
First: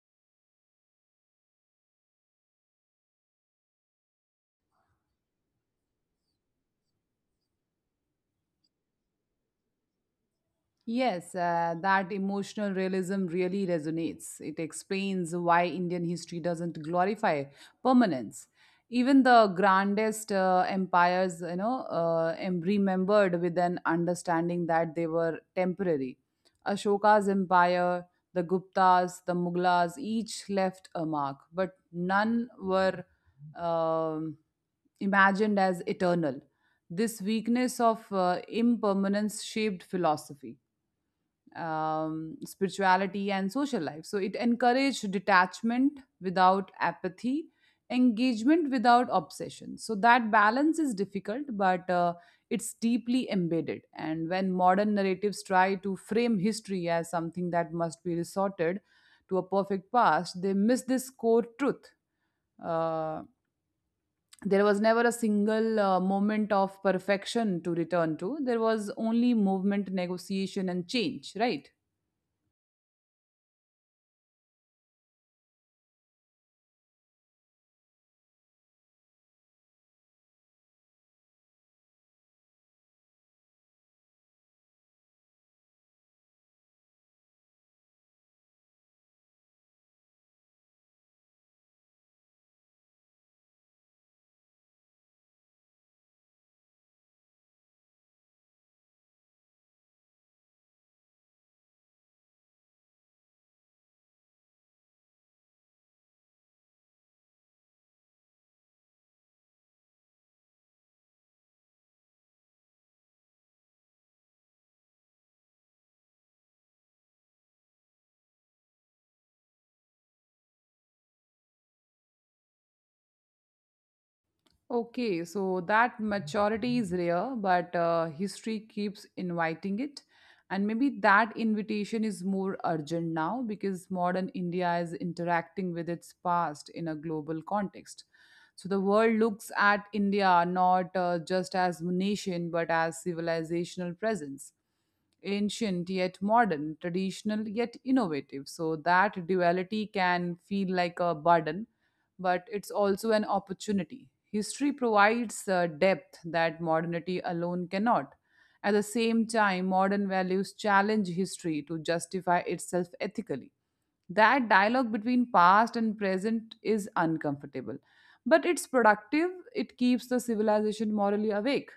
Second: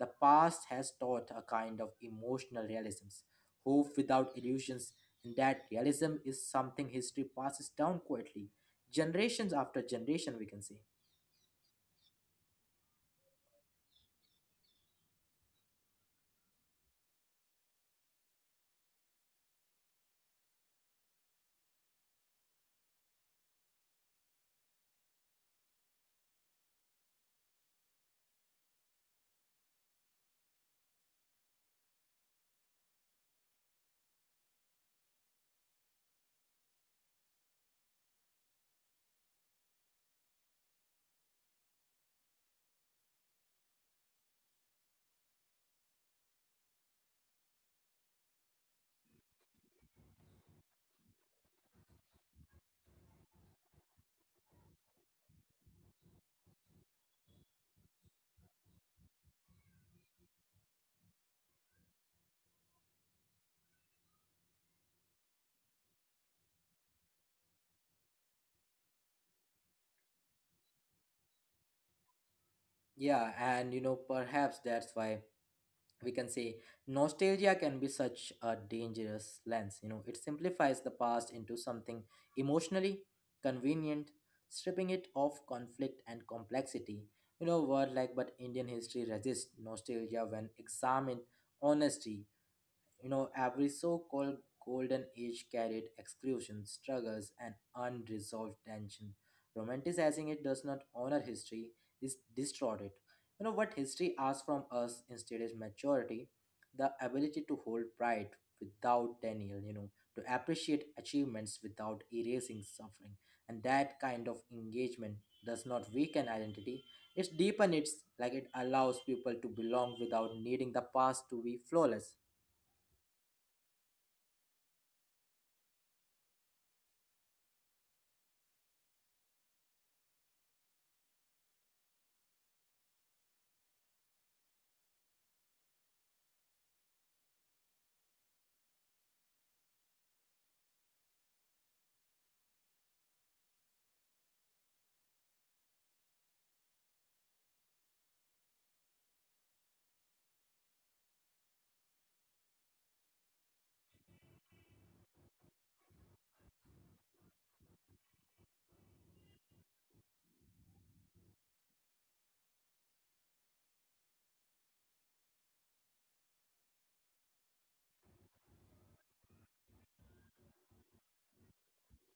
Speaker 1: The past has taught a kind of emotional realisms, hope without illusions, and that realism is something history passes down quietly, generations after generation, we can say.
Speaker 2: Yes, uh, that emotional realism really resonates. It explains why Indian history doesn't glorify permanence. Even the grandest uh, empires, you know, uh, am remembered with an understanding that they were temporary. Ashoka's empire, the Guptas, the Mughals, each left a mark, but none were um imagined as eternal. This weakness of uh, impermanence shaped philosophy, um, spirituality and social life. So it encouraged detachment without apathy, engagement without obsession. So that balance is difficult, but uh, it's deeply embedded. And when modern narratives try to frame history as something that must be resorted to a perfect past, they miss this core truth. Uh, there was never a single uh, moment of perfection to return to. There was only movement, negotiation, and change, right?
Speaker 1: Yeah, and you know, perhaps that's why we can say nostalgia can be such a dangerous lens. You know, it simplifies the past into something emotionally convenient, stripping it of conflict and complexity. You know, word like, but Indian history resists nostalgia when examined honestly. You know, every so called golden age carried exclusion, struggles, and unresolved tension. Romanticizing it does not honor history, it distorts it. You know, what history asks from us instead is maturity, the ability to hold pride without denial, you know, to appreciate achievements without erasing suffering. And that kind of engagement does not weaken identity, it deepens it, like it allows people to belong without needing the past to be flawless.
Speaker 2: Okay, so that maturity is rare, but uh, history keeps inviting it. And maybe that invitation is more urgent now because modern India is interacting with its past in a global context. So the world looks at India not uh, just as nation but as civilizational presence, ancient yet modern, traditional yet innovative. So that duality can feel like a burden, but it's also an opportunity. History provides a depth that modernity alone cannot. At the same time, modern values challenge history to justify itself ethically. That dialogue between past and present is uncomfortable, but it's productive. It keeps the civilization morally awake.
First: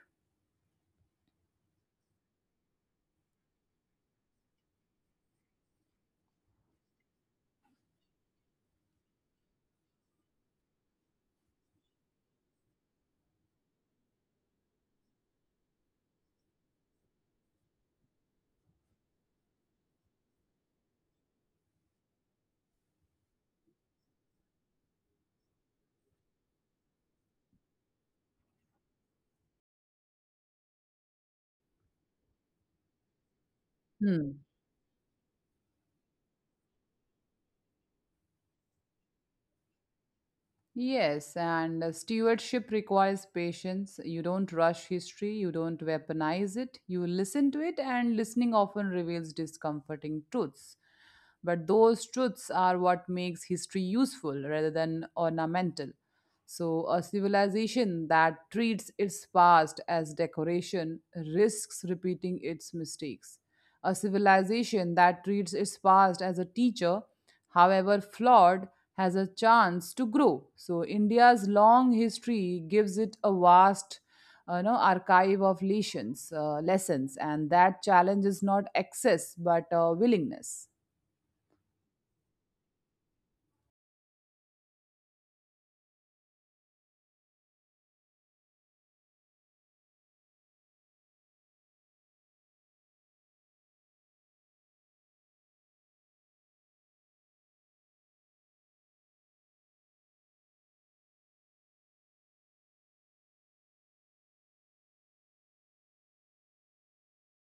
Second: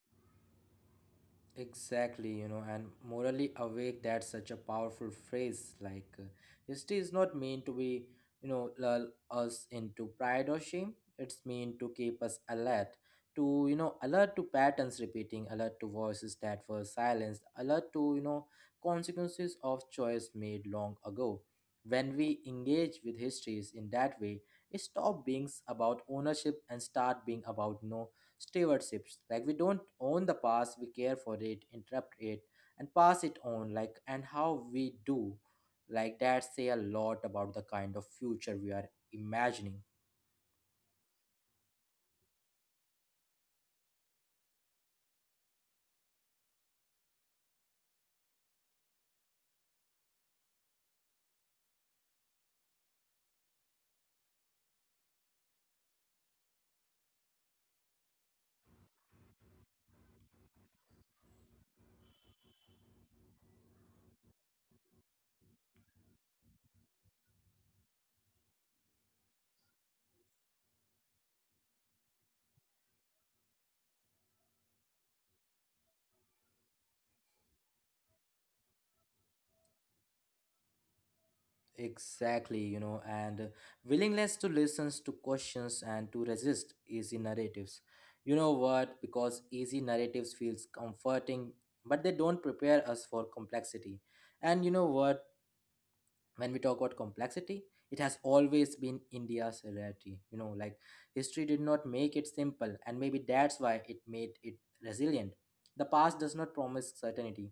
Speaker 1: Exactly, you know, and morally awake, that's such a powerful phrase. Like, uh, history is not meant to be, you know, lull us into pride or shame. It's meant to keep us alert, to, you know, alert to patterns repeating, alert to voices that were silenced, alert to, you know, consequences of choice made long ago. When we engage with histories in that way, it stops being about ownership and start being about, you know, stewardships. Like we don't own the past, we care for it, interrupt it, and pass it on. Like and
Speaker 2: Hmm.
Speaker 1: how we do, like that say a lot about the kind of future we are imagining.
Speaker 2: Yes, and uh, stewardship requires patience. You don't rush history, you don't weaponize it, you listen to it, and listening often reveals discomforting truths. But those truths are what makes history useful rather than ornamental. So, a civilization that treats its past as decoration risks repeating its mistakes. A civilization that treats its past as a teacher, however flawed, has a chance to grow. So, India's long history gives it a vast uh, know, archive of lessons, uh, lessons, and that challenge is not excess but uh, willingness.
Speaker 1: Exactly, you know, and willingness to listen to questions and to resist easy narratives, you know what, because easy narratives feels comforting but they don't prepare us for complexity. And you know what, when we talk about complexity, it has always been india's rarity, you know, like history did not make it simple and maybe that's why it made it resilient. The past does not promise certainty,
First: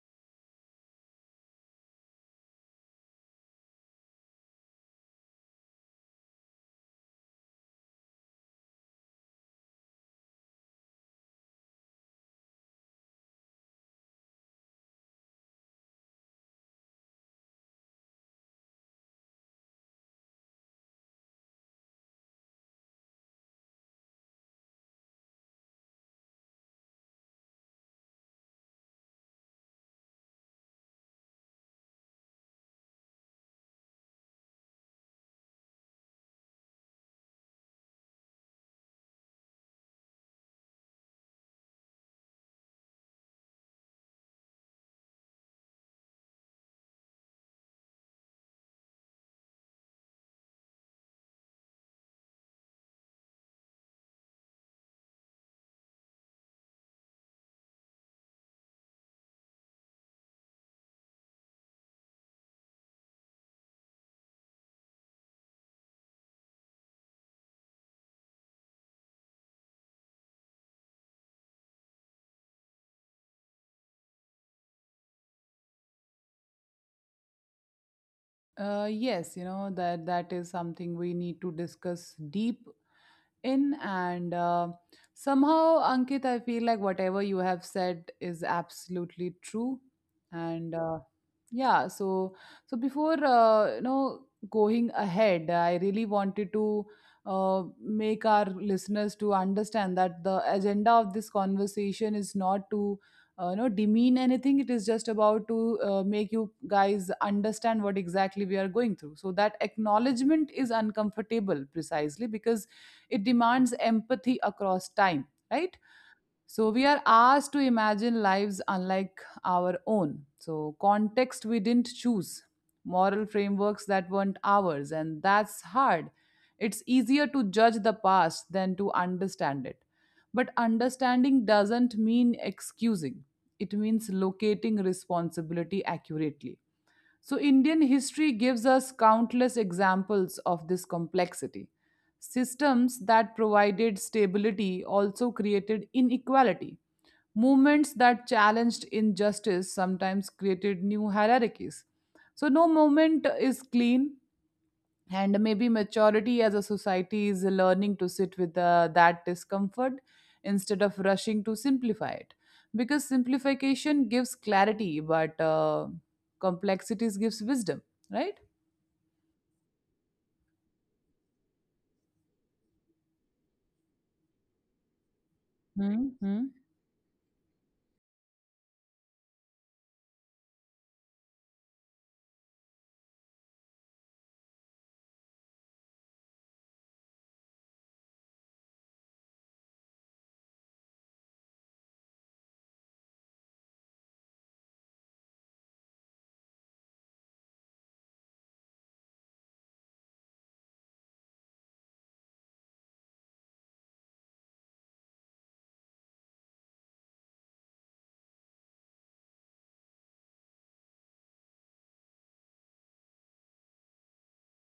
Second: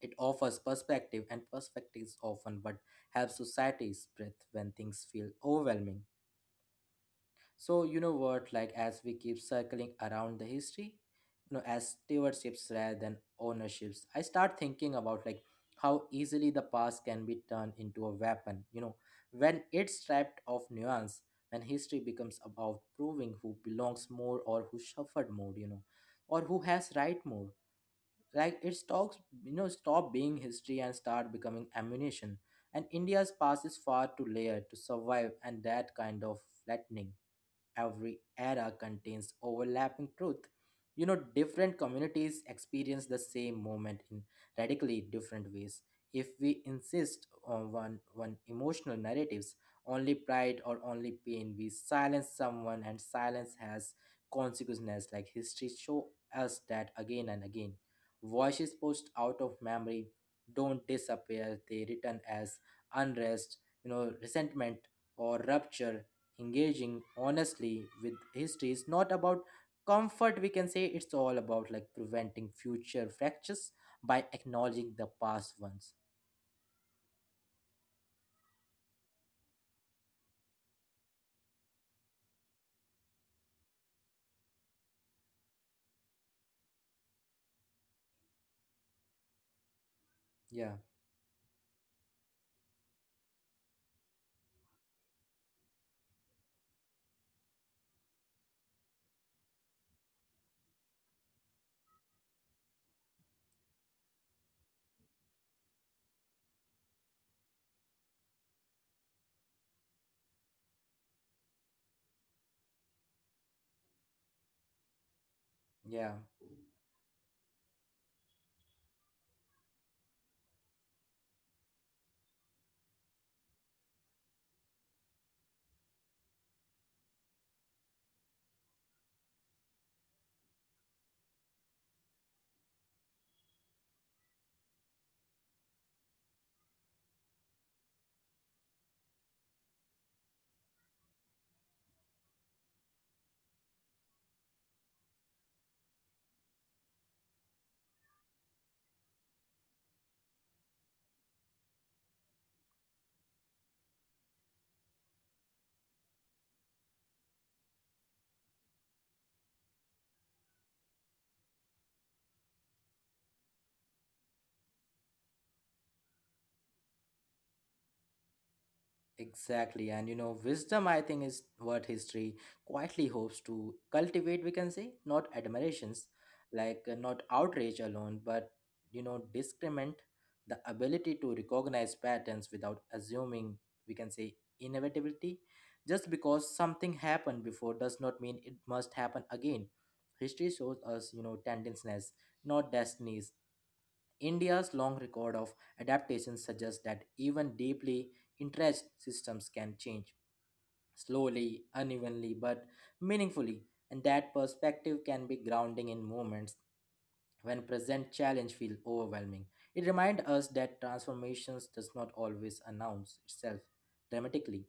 Speaker 1: it offers perspective, and perspective is often what helps societies breathe when things feel overwhelming. So you know what, like as we keep circling around the history, you know, as stewardships rather than ownerships, I start thinking about like how easily the past can be turned into a weapon, you know, when it's stripped of nuance, when history becomes about proving who belongs more or who suffered more, you know, or who has right more. Like it stops, you know, stop being history and start becoming ammunition. And India's past is far too layered to survive and that kind of flattening. Every era contains overlapping truth. You know, different communities experience the same moment in radically different ways. If we insist on one, one emotional narratives, only pride or only pain, we silence someone, and silence has consequences, like history show us that again and again. Voices pushed out of memory don't disappear, they return as unrest, you know, resentment, or rupture. Engaging honestly with history is not about comfort, we can say it's all about like preventing future fractures by acknowledging the past ones.
Speaker 2: Uh, yes, you know that that is something we need to discuss deep in, and uh, somehow, Ankit, I feel like whatever you have said is absolutely true, and
Speaker 1: Yeah,
Speaker 2: uh. Yeah, so so before uh, you know going ahead, I really wanted to uh, make our listeners to understand that the agenda of this conversation is not to uh, you know demean anything. It is just about to uh, make you guys understand what exactly we are going through. So that acknowledgement is uncomfortable precisely because it demands empathy across time, right?
Speaker 1: yeah.
Speaker 2: So we are asked to imagine lives unlike our own. So context we didn't choose, moral frameworks that weren't ours, and that's hard. It's easier to judge the past than to understand it. But understanding doesn't mean excusing. It means locating responsibility accurately. So, Indian history gives us countless examples of this complexity. Systems that provided stability also created inequality. Movements that challenged injustice sometimes created new hierarchies. So, no moment is clean, and maybe maturity as a society is learning to sit with uh, that discomfort instead of rushing to simplify it because simplification gives clarity but uh, complexities gives wisdom, right?
Speaker 1: Exactly. And you know, wisdom, I think, is what history quietly hopes to cultivate, we can say, not admirations,
Speaker 2: Mm-hmm.
Speaker 1: like uh, not outrage alone, but, you know, discernment, the ability to recognize patterns without assuming, we can say, inevitability. Just because something happened before does not mean it must happen again. History shows us, you know, tendencies, not destinies. India's long record of adaptations suggests that even deeply interest systems can change slowly, unevenly, but meaningfully, and that perspective can be grounding in moments when present challenge feels overwhelming. It reminds us that transformations does not always announce itself dramatically.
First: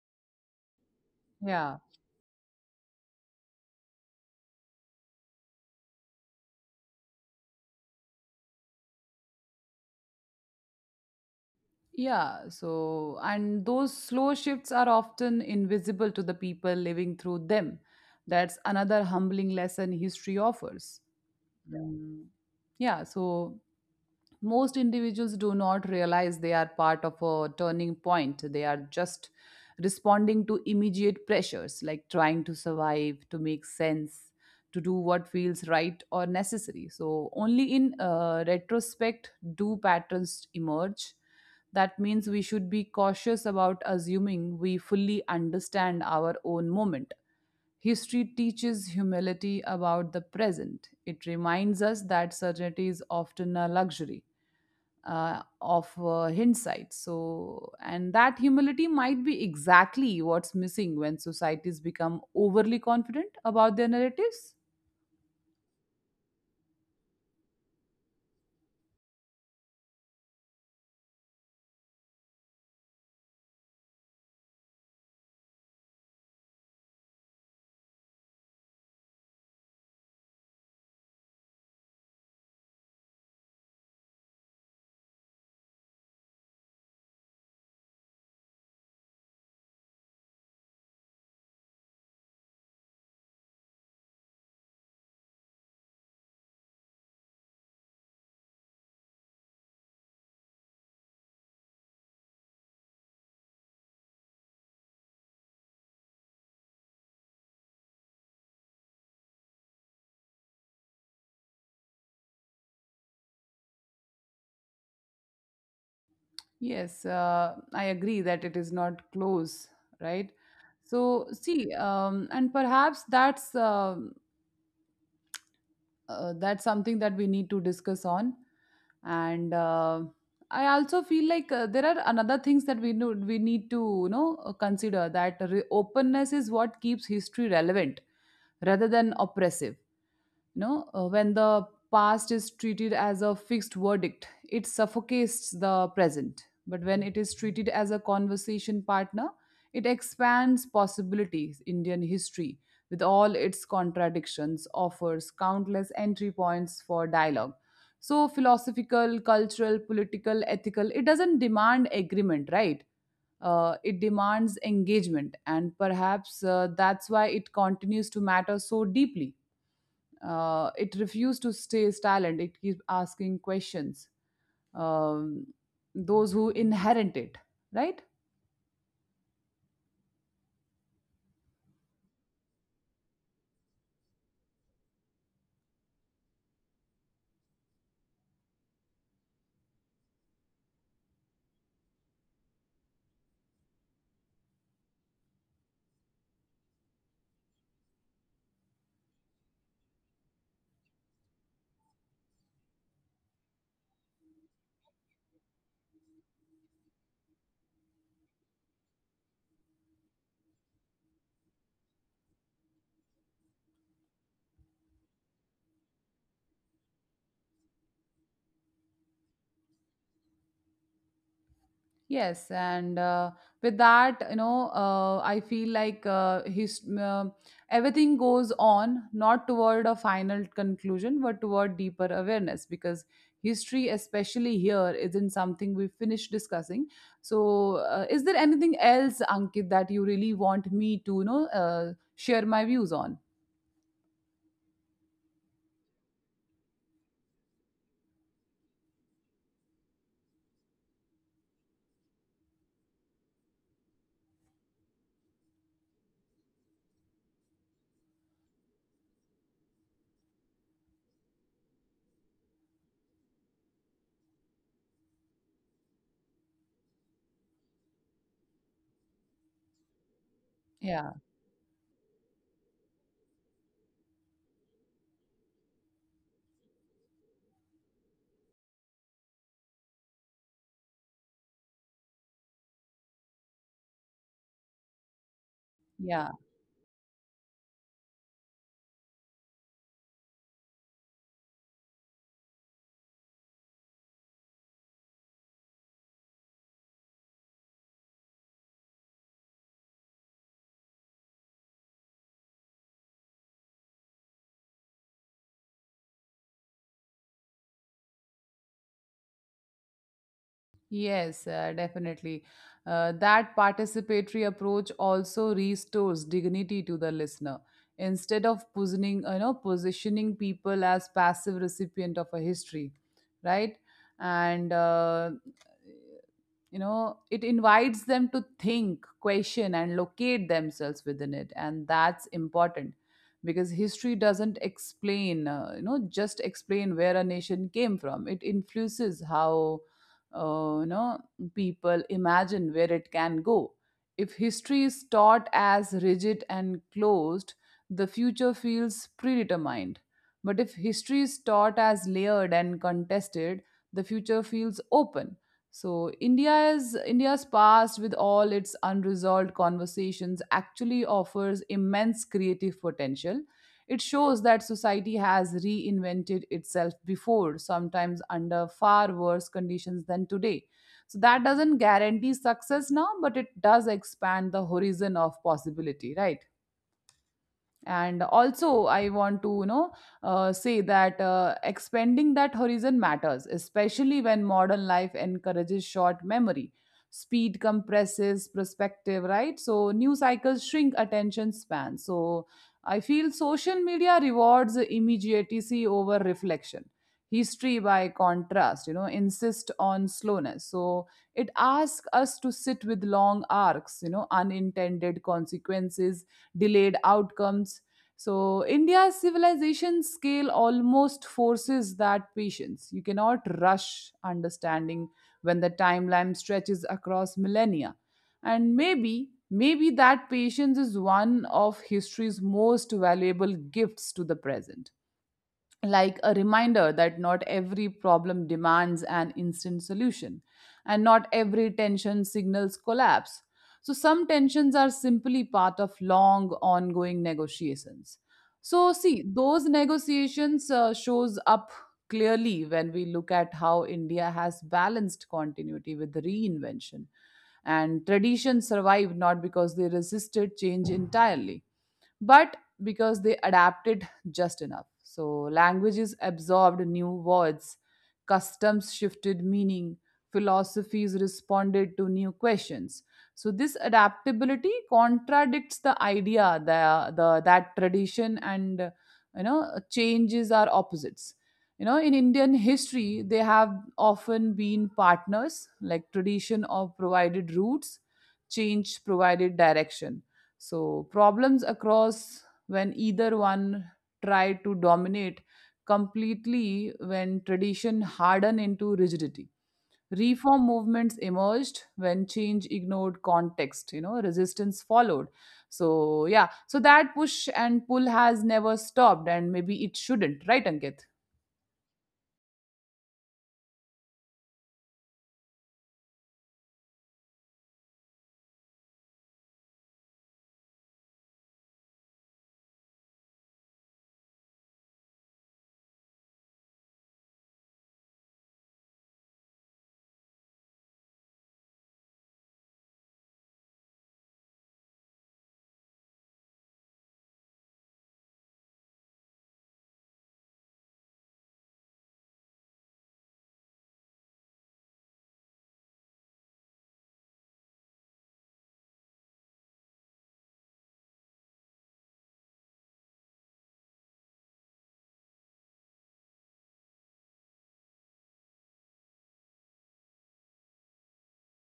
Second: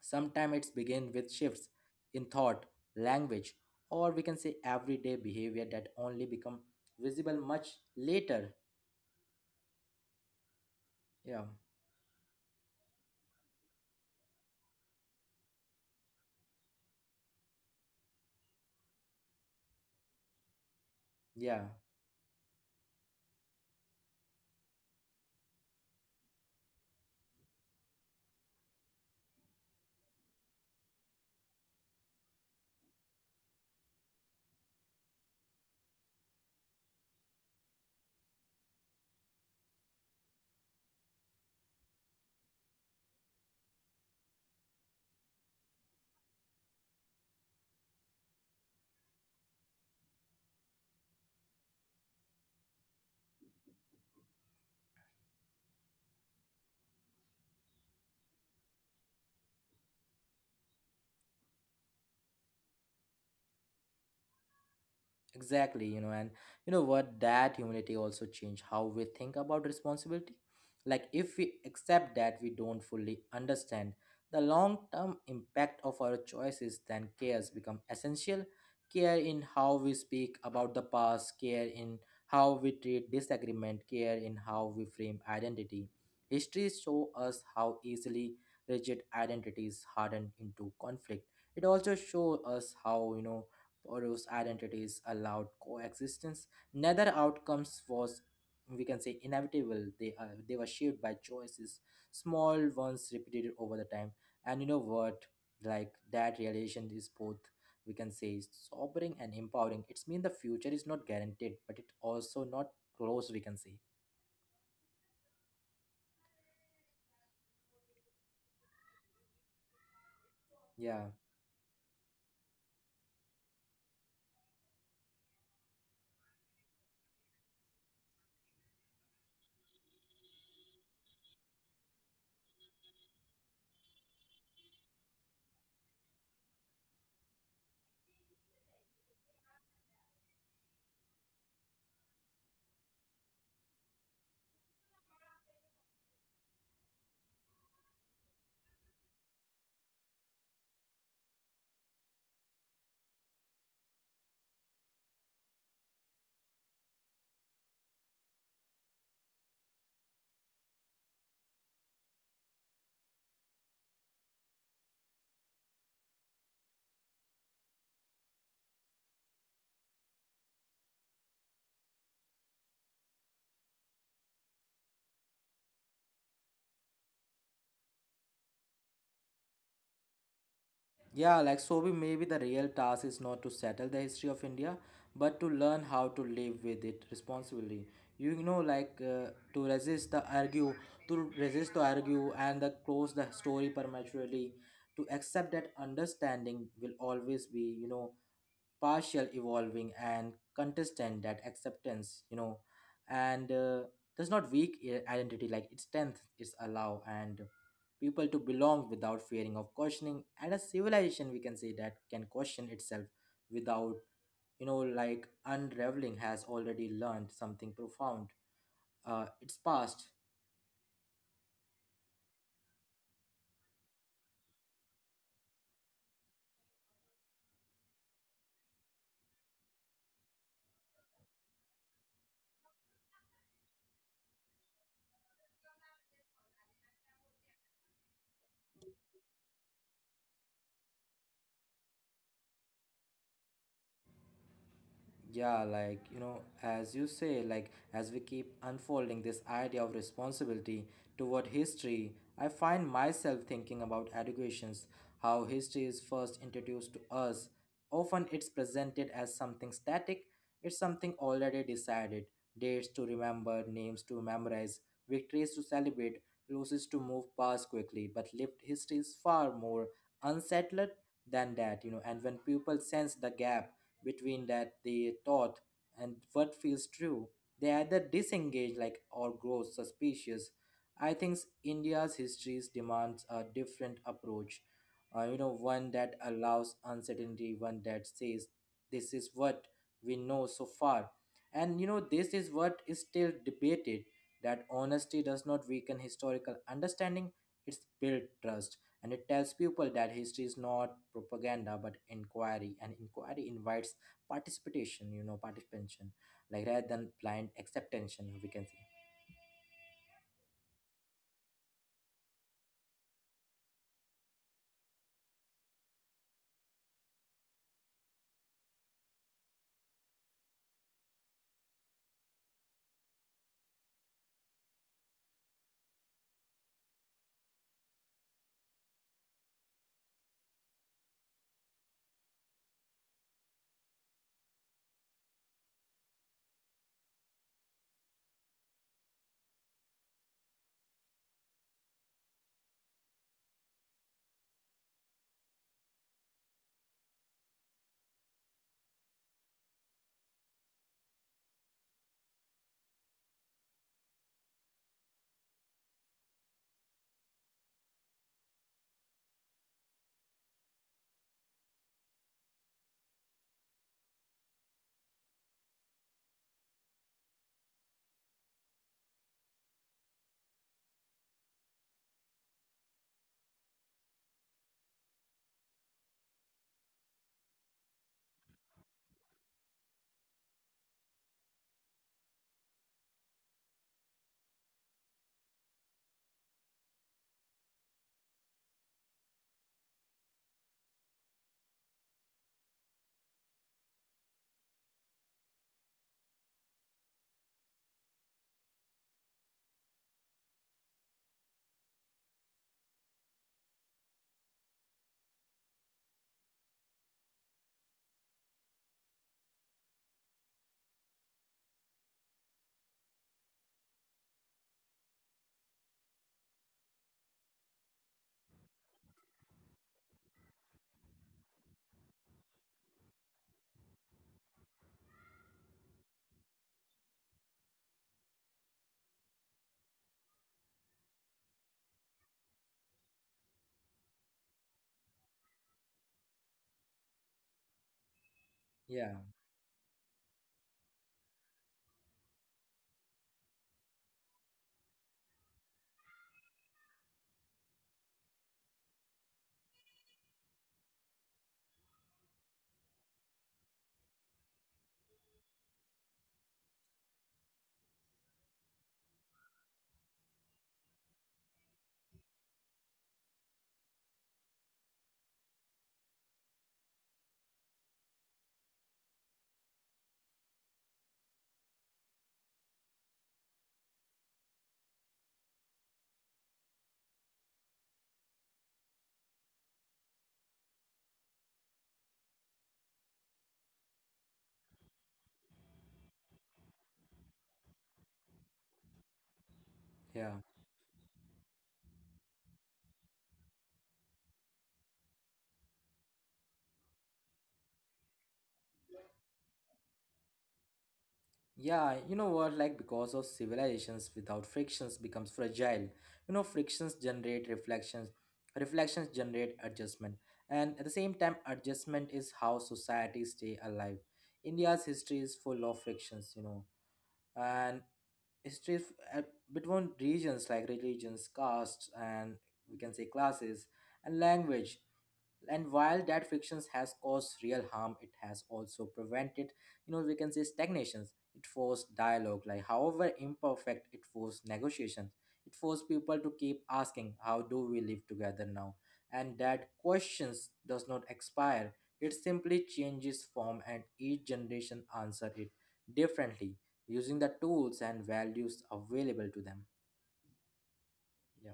Speaker 1: Sometimes it begins with shifts
Speaker 2: Yeah,
Speaker 1: in thought, language, or we can say everyday behavior that only become visible much later. Yeah,
Speaker 2: yeah, so and those slow shifts are often invisible to the people living through them. That's another humbling lesson history offers.
Speaker 1: yeah.
Speaker 2: Mm, yeah, so most individuals do not realize they are part of a turning point, they are just responding to immediate pressures like trying to survive, to make sense, to do what feels right or necessary. So only in uh, retrospect do patterns emerge. That means we should be cautious about assuming we fully understand our own moment. History teaches humility about the present. It reminds us that certainty is often a luxury uh, of uh, hindsight. So, and that humility might be exactly what's missing when societies become overly confident about their narratives.
Speaker 1: Exactly, you know, and you know what? That humility also change how we think about responsibility. Like, if we accept that we don't fully understand the long term impact of our choices, then cares become essential. Care in how we speak about the past, care in how we treat disagreement, care in how we frame identity. History show us how easily rigid identities harden into conflict. It also show us how, you know, or whose identities allowed coexistence. Neither outcomes was, we can say, inevitable. They uh, they were shaped by choices, small ones repeated over the time. And you know what? Like that realization is both, we can say, sobering and empowering. It's mean the future is not guaranteed, but it also not close. We can say,
Speaker 2: Yes, uh, I agree that it is not close, right?
Speaker 1: yeah.
Speaker 2: So, see, um, and perhaps that's uh, uh, that's something that we need to discuss on, and uh. I also feel like uh, there are another things that we know we need to you know uh, consider that re- openness is what keeps history relevant rather than oppressive. You know uh, when the past is treated as a fixed verdict it suffocates the present, but when it is treated as a conversation partner it expands possibilities. Indian history with all its contradictions offers countless entry points for dialogue, so philosophical, cultural, political, ethical. It doesn't demand agreement, right? Uh, it demands engagement, and perhaps uh, that's why it continues to matter so deeply. Uh, it refused to stay silent. It keeps asking questions. Um, those who inherit it, right?
Speaker 1: Yeah, like Sobi, maybe the real task is not to settle the history of India, but to learn how to live with it responsibly. You know, like uh, to resist the argue, to resist the argue, and the close the story prematurely. To accept that understanding will always be, you know, partial evolving and contestant, that acceptance, you know, and uh, does not weak i- identity, like its strength is allow and people to belong without fearing of questioning. And a civilization, we can say, that can question itself without, you know, like unraveling, has already learned something profound uh, its past.
Speaker 2: Yes, and uh, with that, you know, uh, I feel like uh, his uh, everything goes on not toward a final conclusion, but toward deeper awareness. Because history, especially here, isn't something we finished discussing. So, uh, is there anything else, Ankit, that you really want me to, you know, uh, share my views on?
Speaker 1: Yeah, like, you know, as you say, like, as we keep unfolding this idea of responsibility toward history, I find myself thinking about educations, how history is first introduced to us. Often it's presented as something static, it's something already decided, dates to remember, names to memorize, victories to celebrate, losses to move past quickly. But lived history is far more unsettled
Speaker 2: Yeah.
Speaker 1: than that, you know, and when people sense the gap between that they thought and what feels true, they either disengage like or grow suspicious. I think India's history demands a different approach. Uh, you know, one that
Speaker 2: Yeah,
Speaker 1: allows uncertainty, one that says this is what we know so far. And you know, this is what is still debated. That honesty does not weaken historical understanding, it's built trust. And it tells people that history is not propaganda but inquiry, and inquiry invites participation, you know, participation, like rather than blind acceptance, we can say.
Speaker 2: yes, uh, definitely. Uh, that participatory approach also restores dignity to the listener. Instead of positioning, you know, positioning people as passive recipient of a history, right? And uh, you know it invites them to think, question, and locate themselves within it, and that's important because history doesn't explain uh, you know just explain where a nation came from, it influences how uh, you know people imagine where it can go. If history is taught as rigid and closed, the future feels predetermined. But if history is taught as layered and contested, the future feels open. So India's India's past with all its unresolved conversations actually offers immense creative potential. It shows that society has reinvented itself before, sometimes under far worse conditions than today. So that doesn't guarantee success now, but it does expand the horizon of possibility, right? And also I want to you know uh, say that uh, expanding that horizon matters, especially when modern life encourages short memory. Speed compresses perspective, right? So new cycles shrink attention span. So I feel social media rewards immediacy over reflection. History, by contrast, you know insist on slowness. So it asks us to sit with long arcs, you know, unintended consequences, delayed outcomes. So, India's civilization scale almost forces that patience. You cannot rush understanding when the timeline stretches across millennia. And maybe, maybe that patience is one of history's most valuable gifts to the present, like a reminder that not every problem demands an instant solution and not every tension signals collapse. So, some tensions are simply part of long ongoing negotiations. So,
Speaker 1: Yeah,
Speaker 2: see, those negotiations uh, shows up clearly when we look at how India has balanced continuity with reinvention. And traditions survived not because they resisted change entirely, but because they adapted just enough. So languages absorbed new words, customs shifted meaning, philosophies responded to new questions. So this adaptability contradicts the idea that the that tradition and uh, you know changes are opposites. You know, in Indian history, they have often been partners, like tradition of provided roots, change provided direction. So problems across when either one try to dominate completely. When tradition harden into rigidity,
Speaker 1: yeah.
Speaker 2: reform movements emerged. When change ignored context, you know, resistance followed. So yeah, so that push and pull has never stopped, and maybe it shouldn't, right Ankit?
Speaker 1: Yeah, you know what? Like because of civilizations without frictions becomes fragile. You know, frictions generate reflections, reflections generate adjustment, and at the same time, adjustment is how societies stay alive. India's history is full of frictions, you know, and stays uh, between regions, like religions, castes, and we can say classes and language. And while that frictions has caused real harm, it has also prevented, you know, we can say, stagnations. It forced dialogue, like however imperfect, it forced negotiations, it forced people to keep asking how do we live together now. And that questions does not expire, it simply changes form, and each generation answer it differently, using the tools and values available to them. Yeah,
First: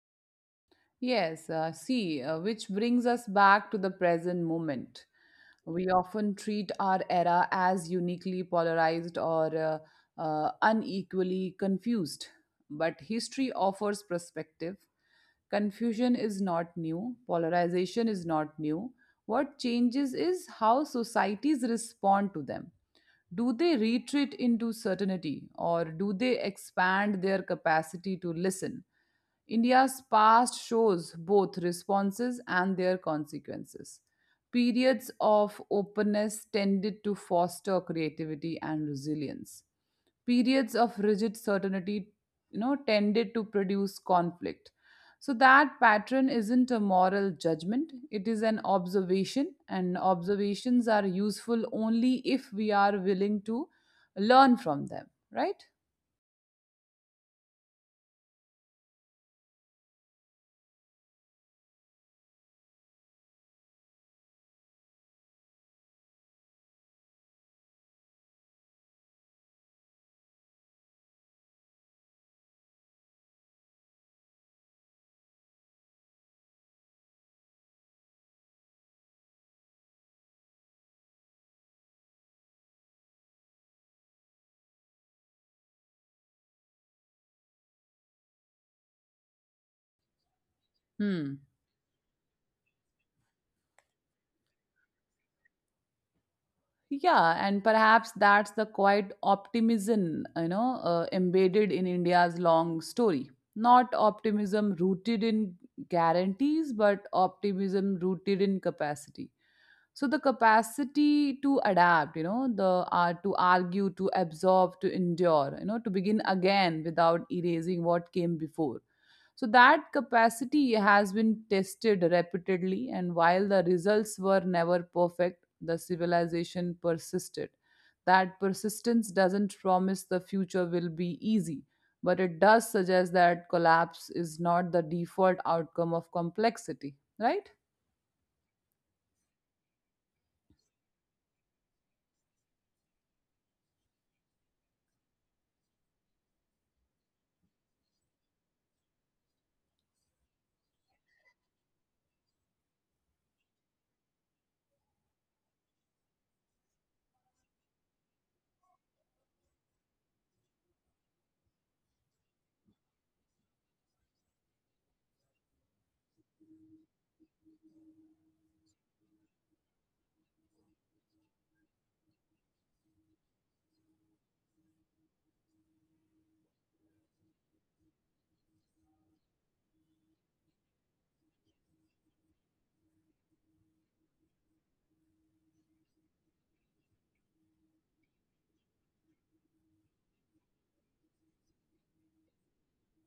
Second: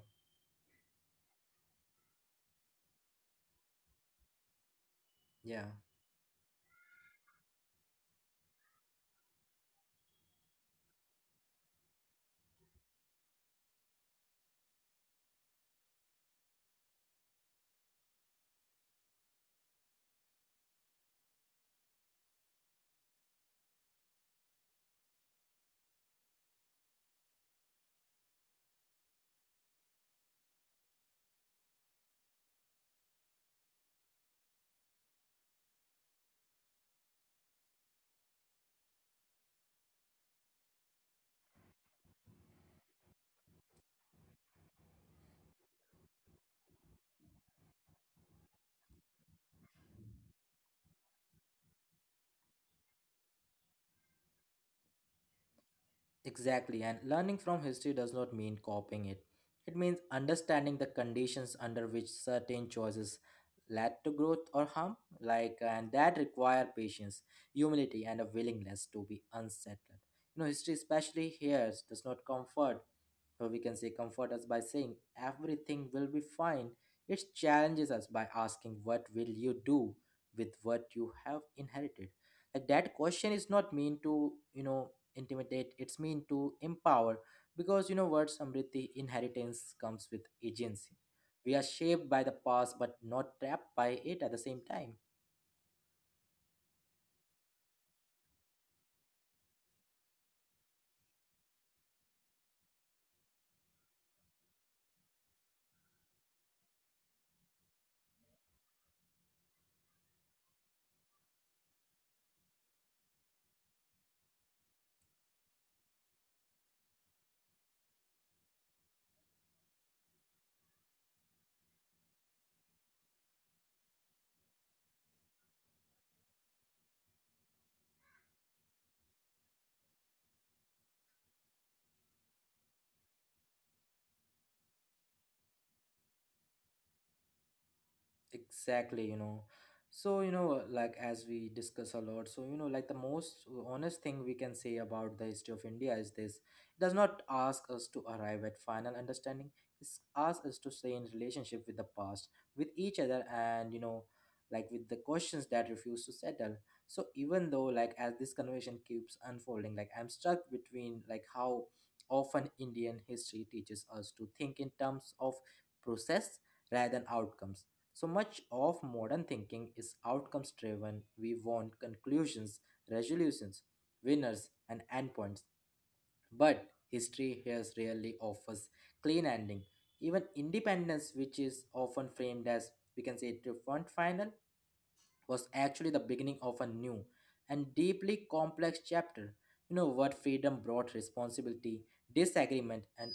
Speaker 2: Yes, uh, see, uh, which brings us back to the present moment.
Speaker 1: yeah.
Speaker 2: We often treat our era as uniquely polarized or uh, uh, unequally confused, but history offers perspective. Confusion is not new, polarization is not new. What changes is how societies respond to them. Do they retreat into certainty or do they expand their capacity to listen? India's past shows both responses and their consequences. Periods of openness tended to foster creativity and resilience. Periods of rigid certainty, you know, tended to produce conflict. So that pattern isn't a moral judgment, it is an observation, and observations are useful only if we are willing to learn from them, right?
Speaker 1: Exactly, and learning from history does not mean copying it. It means understanding the conditions under which certain choices led to growth or harm, like and that require patience, humility, and a willingness to be unsettled. You know, history, especially here, does not comfort, or we can say comfort us by saying everything will be fine. It challenges us by asking, what will you do with what you have inherited? Like that question is not mean to, you know, intimidate, it's mean to empower, because you know what, samriti, inheritance comes with agency.
Speaker 2: Hmm.
Speaker 1: We are shaped by the past but not trapped by it at the same time.
Speaker 2: Yeah, and perhaps that's the quiet optimism, you know, uh, embedded in India's long story. Not optimism rooted in guarantees, but optimism rooted in capacity. So the capacity to adapt, you know, the uh, to argue, to absorb, to endure, you know, to begin again without erasing what came before. So that capacity has been tested repeatedly, and while the results were never perfect, the civilization persisted. That persistence doesn't promise the future will be easy, but it does suggest that collapse is not the default outcome of complexity, right?
Speaker 1: Exactly, you know. So, you know, like as we discuss a lot, so, you know, like the most honest thing we can say about the history of India is this. It does not ask us to arrive at final understanding. It asks us to stay in relationship with the past, with each other, and, you know, like with the questions that refuse to settle. So even though, like, as this conversation keeps unfolding, like I'm stuck between, like, how often Indian history teaches us to think in terms of process rather than outcomes. So much of modern thinking is outcomes driven. We want conclusions, resolutions, winners, and endpoints. But history here rarely offers clean ending. Even independence, which is often framed as we can say triumphant final, was actually the beginning of a new and deeply complex chapter. You know what, freedom brought responsibility, disagreement, and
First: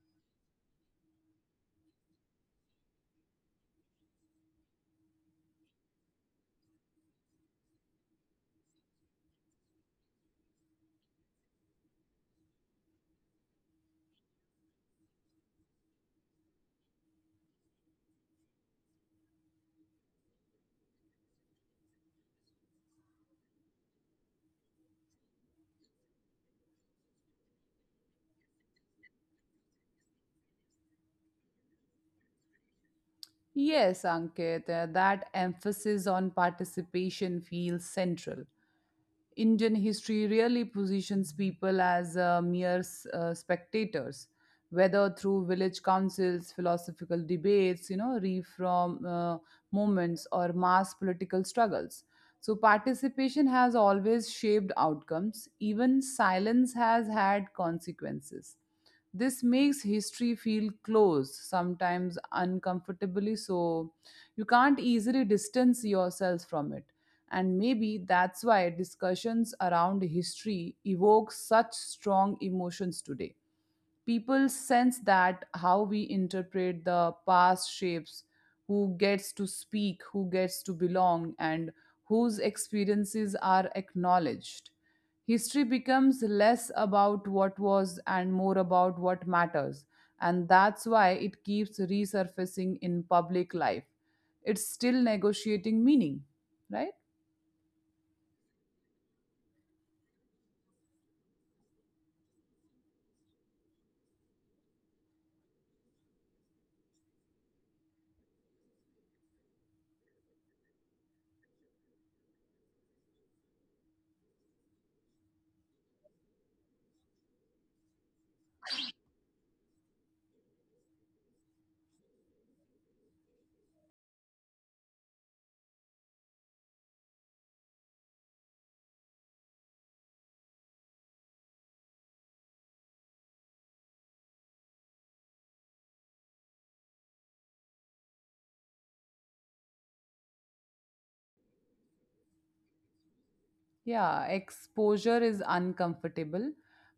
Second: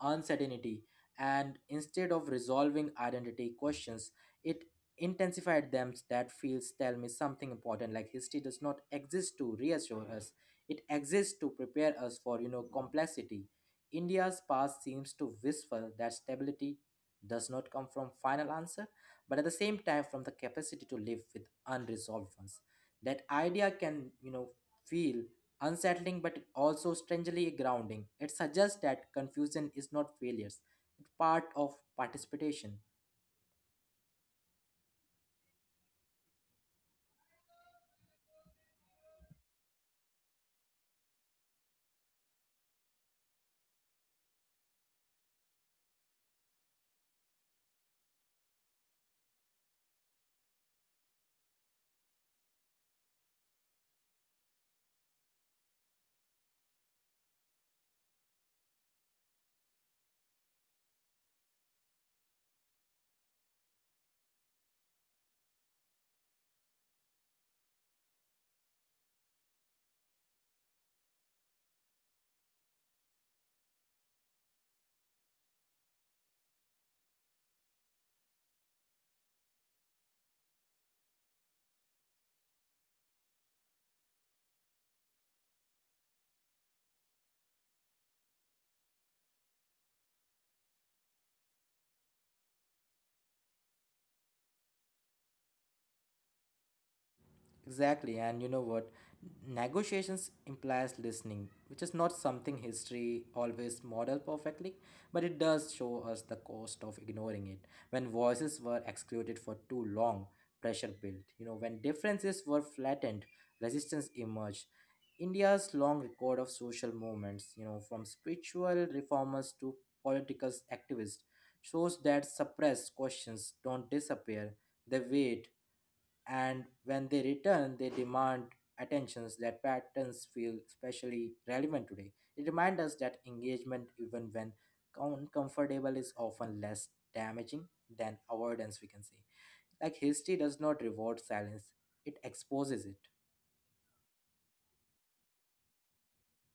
Speaker 1: uncertainty, and instead of resolving identity questions, it intensified them. That feels tell me something important, like history does not exist to reassure us, it exists to prepare us for, you know, complexity. India's past seems to whisper that stability does not come from final answer, but at the same time from the capacity to live with unresolved ones. That idea can, you know, feel unsettling but also strangely grounding. It suggests that confusion is not failures, it's part of participation.
Speaker 2: Yes, Ankit, uh, that emphasis on participation feels central. Indian history really positions people as uh, mere s- uh, spectators, whether through village councils, philosophical debates, you know, reform uh, movements, or mass political struggles. So, participation has always shaped outcomes, even silence has had consequences. This makes history feel close, sometimes uncomfortably so. You can't easily distance yourself from it. And maybe that's why discussions around history evoke such strong emotions today. People sense that how we interpret the past shapes who gets to speak, who gets to belong, and whose experiences are acknowledged. History becomes less about what was and more about what matters, and that's why it keeps resurfacing in public life. It's still negotiating meaning, right?
Speaker 1: Exactly, and you know what? Negotiations implies listening, which is not something history always model perfectly, but it does show us the cost of ignoring it. When voices were excluded for too long, pressure built. You know, when differences were flattened, resistance emerged. India's long record of social movements, you know, from spiritual reformers to political activists, shows that suppressed questions don't disappear, they wait, and when they return, they demand attentions. That patterns feel especially relevant today. It reminds us that engagement, even when uncomfortable, is often less damaging than avoidance, we can say. Like history does not reward silence, it exposes it.
Speaker 2: Yeah, exposure is uncomfortable,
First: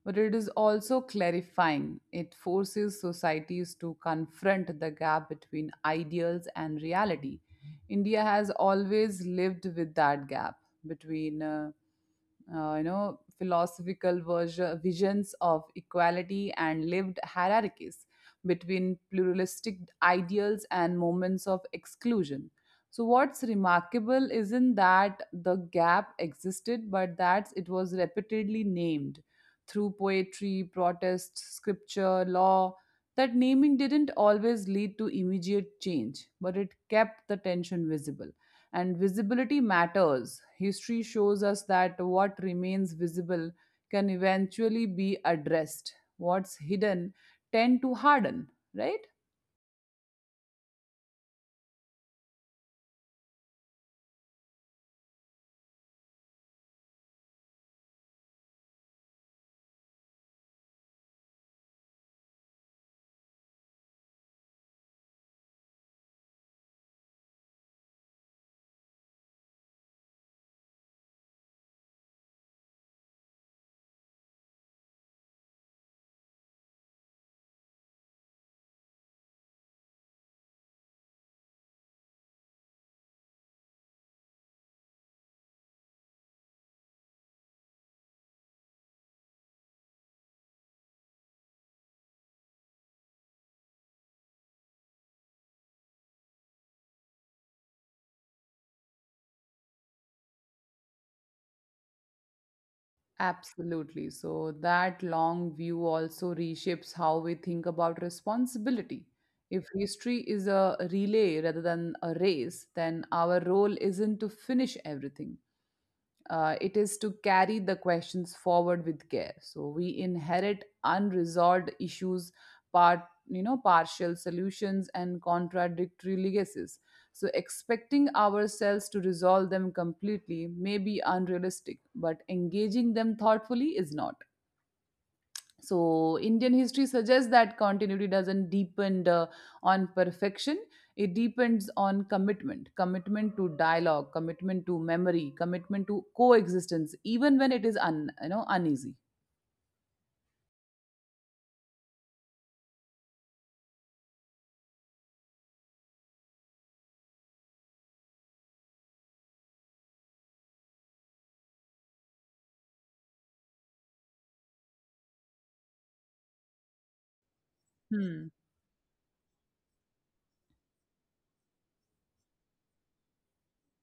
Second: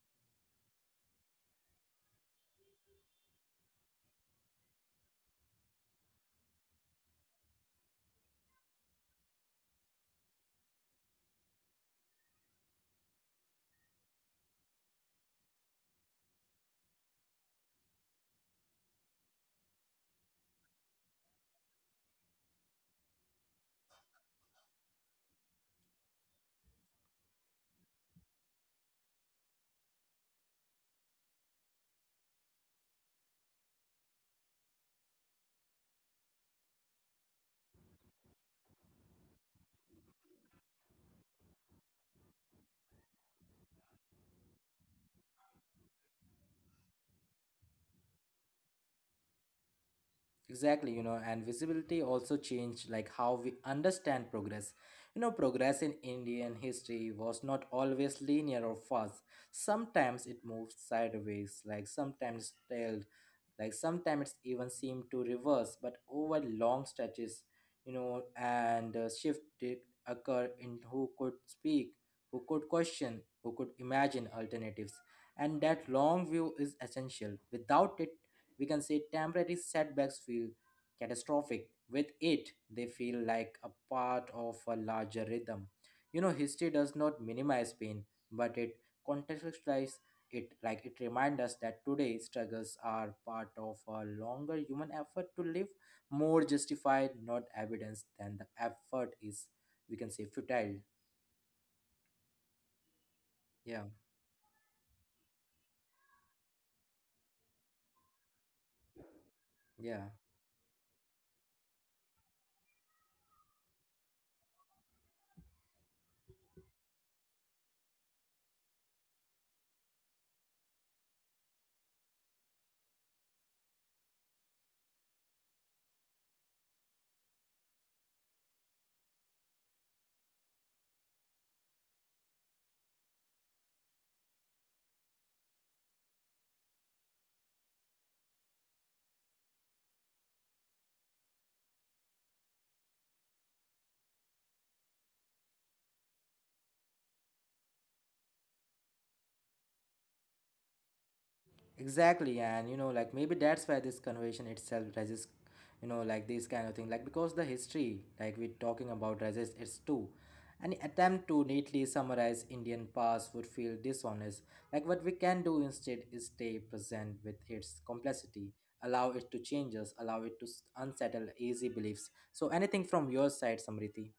Speaker 2: but it is also clarifying. It forces societies to confront the gap between ideals and reality. India has always lived with that gap between uh, uh, you know, philosophical version, visions of equality and lived hierarchies, between pluralistic ideals and moments of exclusion. So what's remarkable isn't that the gap existed, but that it was repeatedly named through poetry, protest, scripture, law. That naming didn't always lead to immediate change, but it kept the tension visible, and visibility matters. History shows us that what remains visible can eventually be addressed. What's hidden tend to harden, right?
Speaker 1: Exactly, you know, and visibility also changed like how we understand progress. You know, progress in Indian history was not always linear or fast. Sometimes it moved sideways, like sometimes tailed, like sometimes it's even seemed to reverse, but over long stretches, you know, and uh, shift did occur in who could speak, who could question, who could imagine alternatives. And that long view is essential, without it, we can say, temporary setbacks feel catastrophic, with it, they feel like a part of a larger rhythm. You know, history does not minimize pain, but it contextualizes it, like it reminds us that today struggles are part of a longer human effort to live more justified, not evidence than the effort is, we can say, futile. Yeah,
Speaker 2: Absolutely. So that long view also reshapes how we think about responsibility. If
Speaker 1: yeah.
Speaker 2: history is a relay rather than a race, then our role isn't to finish everything. Uh, it is to carry the questions forward with care. So we inherit unresolved issues, part you know, partial solutions and contradictory legacies. So expecting ourselves to resolve them completely may be unrealistic, but engaging them thoughtfully is not. So, Indian history suggests that continuity doesn't depend uh, on perfection, it depends on commitment. Commitment to dialogue, commitment to memory, commitment to coexistence, even when it is un, you know, uneasy.
Speaker 1: Exactly, and you know, like maybe that's why this conversation itself resists, you know, like this kind of thing, like because the history, like we're talking about, resists its too. Any attempt to neatly summarize Indian past would feel dishonest. Like what we can do instead is stay present with its complexity, allow it to change us, allow it to s- unsettle easy beliefs. So, anything from your side, Samriti?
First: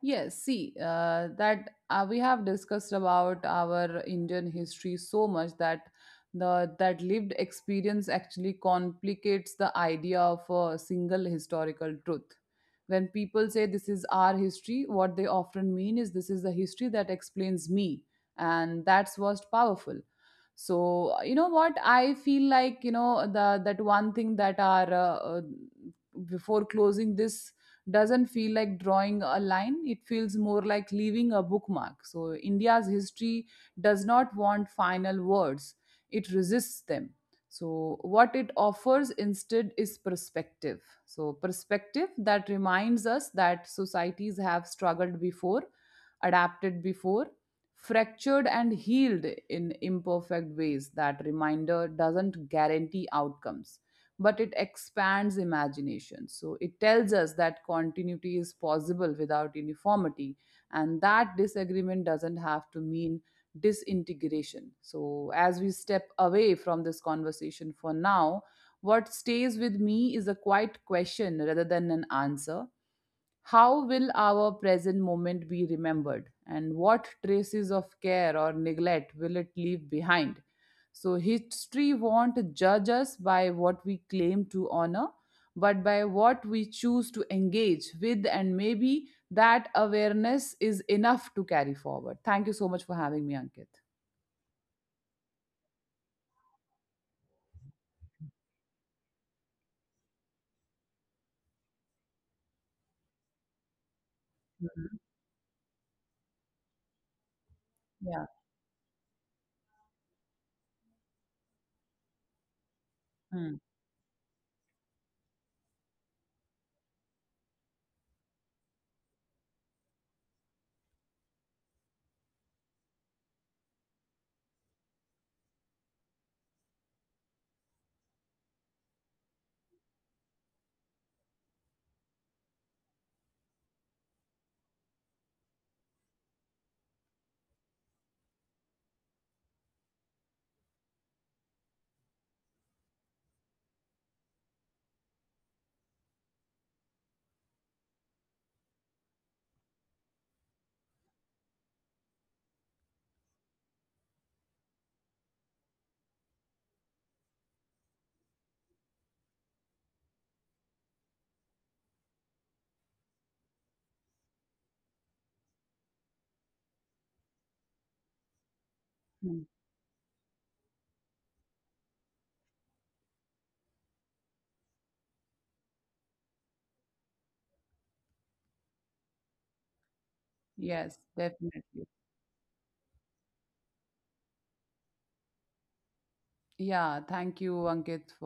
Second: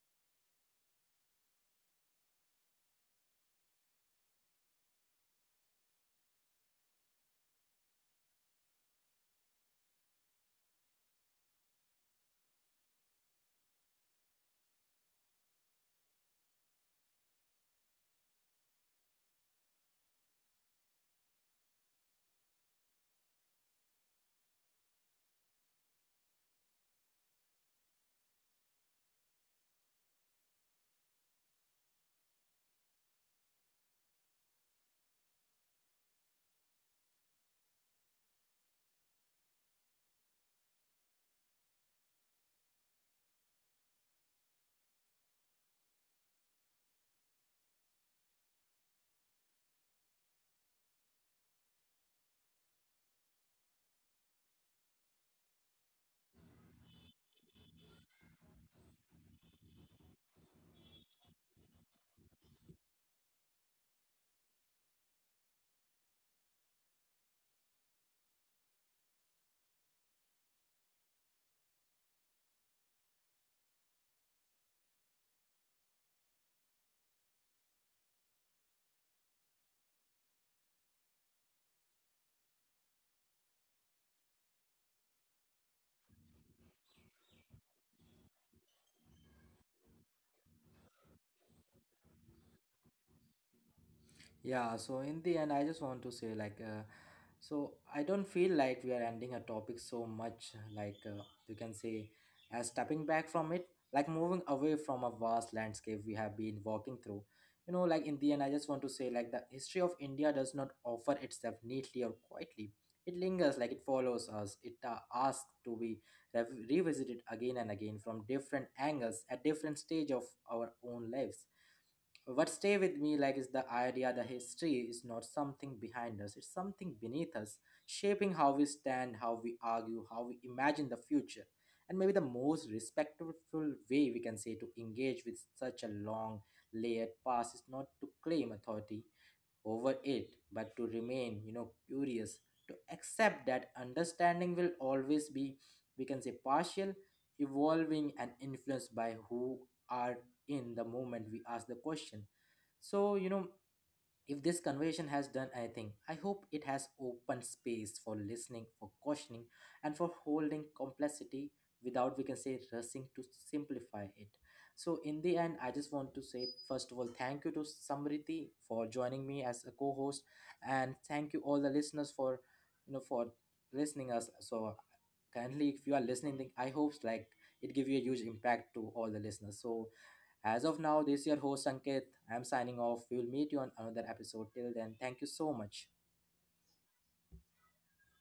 Speaker 2: Yes, see, uh, that uh, we have discussed about our Indian history so much that the that lived experience actually complicates the idea of a single historical truth. When people say this is our history, what they often mean is this is the history that explains me, and that's most powerful. So uh, you know what I feel like, you know, the that one thing that are uh, uh, before closing this, doesn't feel like drawing a line, it feels more like leaving a bookmark. So India's history does not want final words, it resists them. So what it offers instead is perspective. So perspective that reminds us that societies have struggled before, adapted before, fractured and healed in imperfect ways. That reminder doesn't guarantee outcomes, but it expands imagination. So it tells us that continuity is possible without uniformity, and that disagreement doesn't have to mean disintegration. So as we step away from this conversation for now, what stays with me is a quiet question rather than an answer. How will our present moment be remembered? And what traces of care or neglect will it leave behind? So, history won't judge us by what we claim to honor, but by what we choose to engage with. And maybe that awareness is enough to carry forward. Thank you so much for having me, Ankit.
Speaker 1: Yeah, so in the end, I just want to say, like, uh, so I don't feel like we are ending a topic so much, like, uh, you can say, as stepping back from it, like moving away from
Speaker 2: Mhm.
Speaker 1: a vast landscape we have been walking through. You know, like, in the
Speaker 2: Yeah.
Speaker 1: end, I just want to say, like, the history of India does not offer itself neatly or quietly. It lingers,
Speaker 2: Mm.
Speaker 1: like, it follows us. It uh, asks to be rev- revisited again and again from different angles at different stage of our own lives. What stay with me, like, is the idea that history is not something behind us, it's something beneath us, shaping how we stand, how we argue, how we imagine the future. And maybe the most respectful way, we can say, to engage with such a long layered past is not to claim authority over it, but to remain, you know, curious, to accept that understanding will always be, we can say, partial, evolving, and influenced by who are in the moment we ask the question. So, you know, if this conversation has done anything, I hope it has opened space for listening, for questioning, and for holding complexity without, we can say, rushing to simplify it. So, in the end, I just want to say, first of all, thank you to Samriti for joining
Speaker 2: Mm.
Speaker 1: me as a co host, and thank you all the listeners for, you know, for listening us. So, kindly, if you are listening, I hope like it give you a huge impact to all the listeners. So, as of
Speaker 2: Yes,
Speaker 1: now, this is your host
Speaker 2: definitely.
Speaker 1: Sanket. I'm signing off. We'll meet you on another episode. Till then, thank you so much.
Speaker 2: Yeah. Thank you, Ankit, for.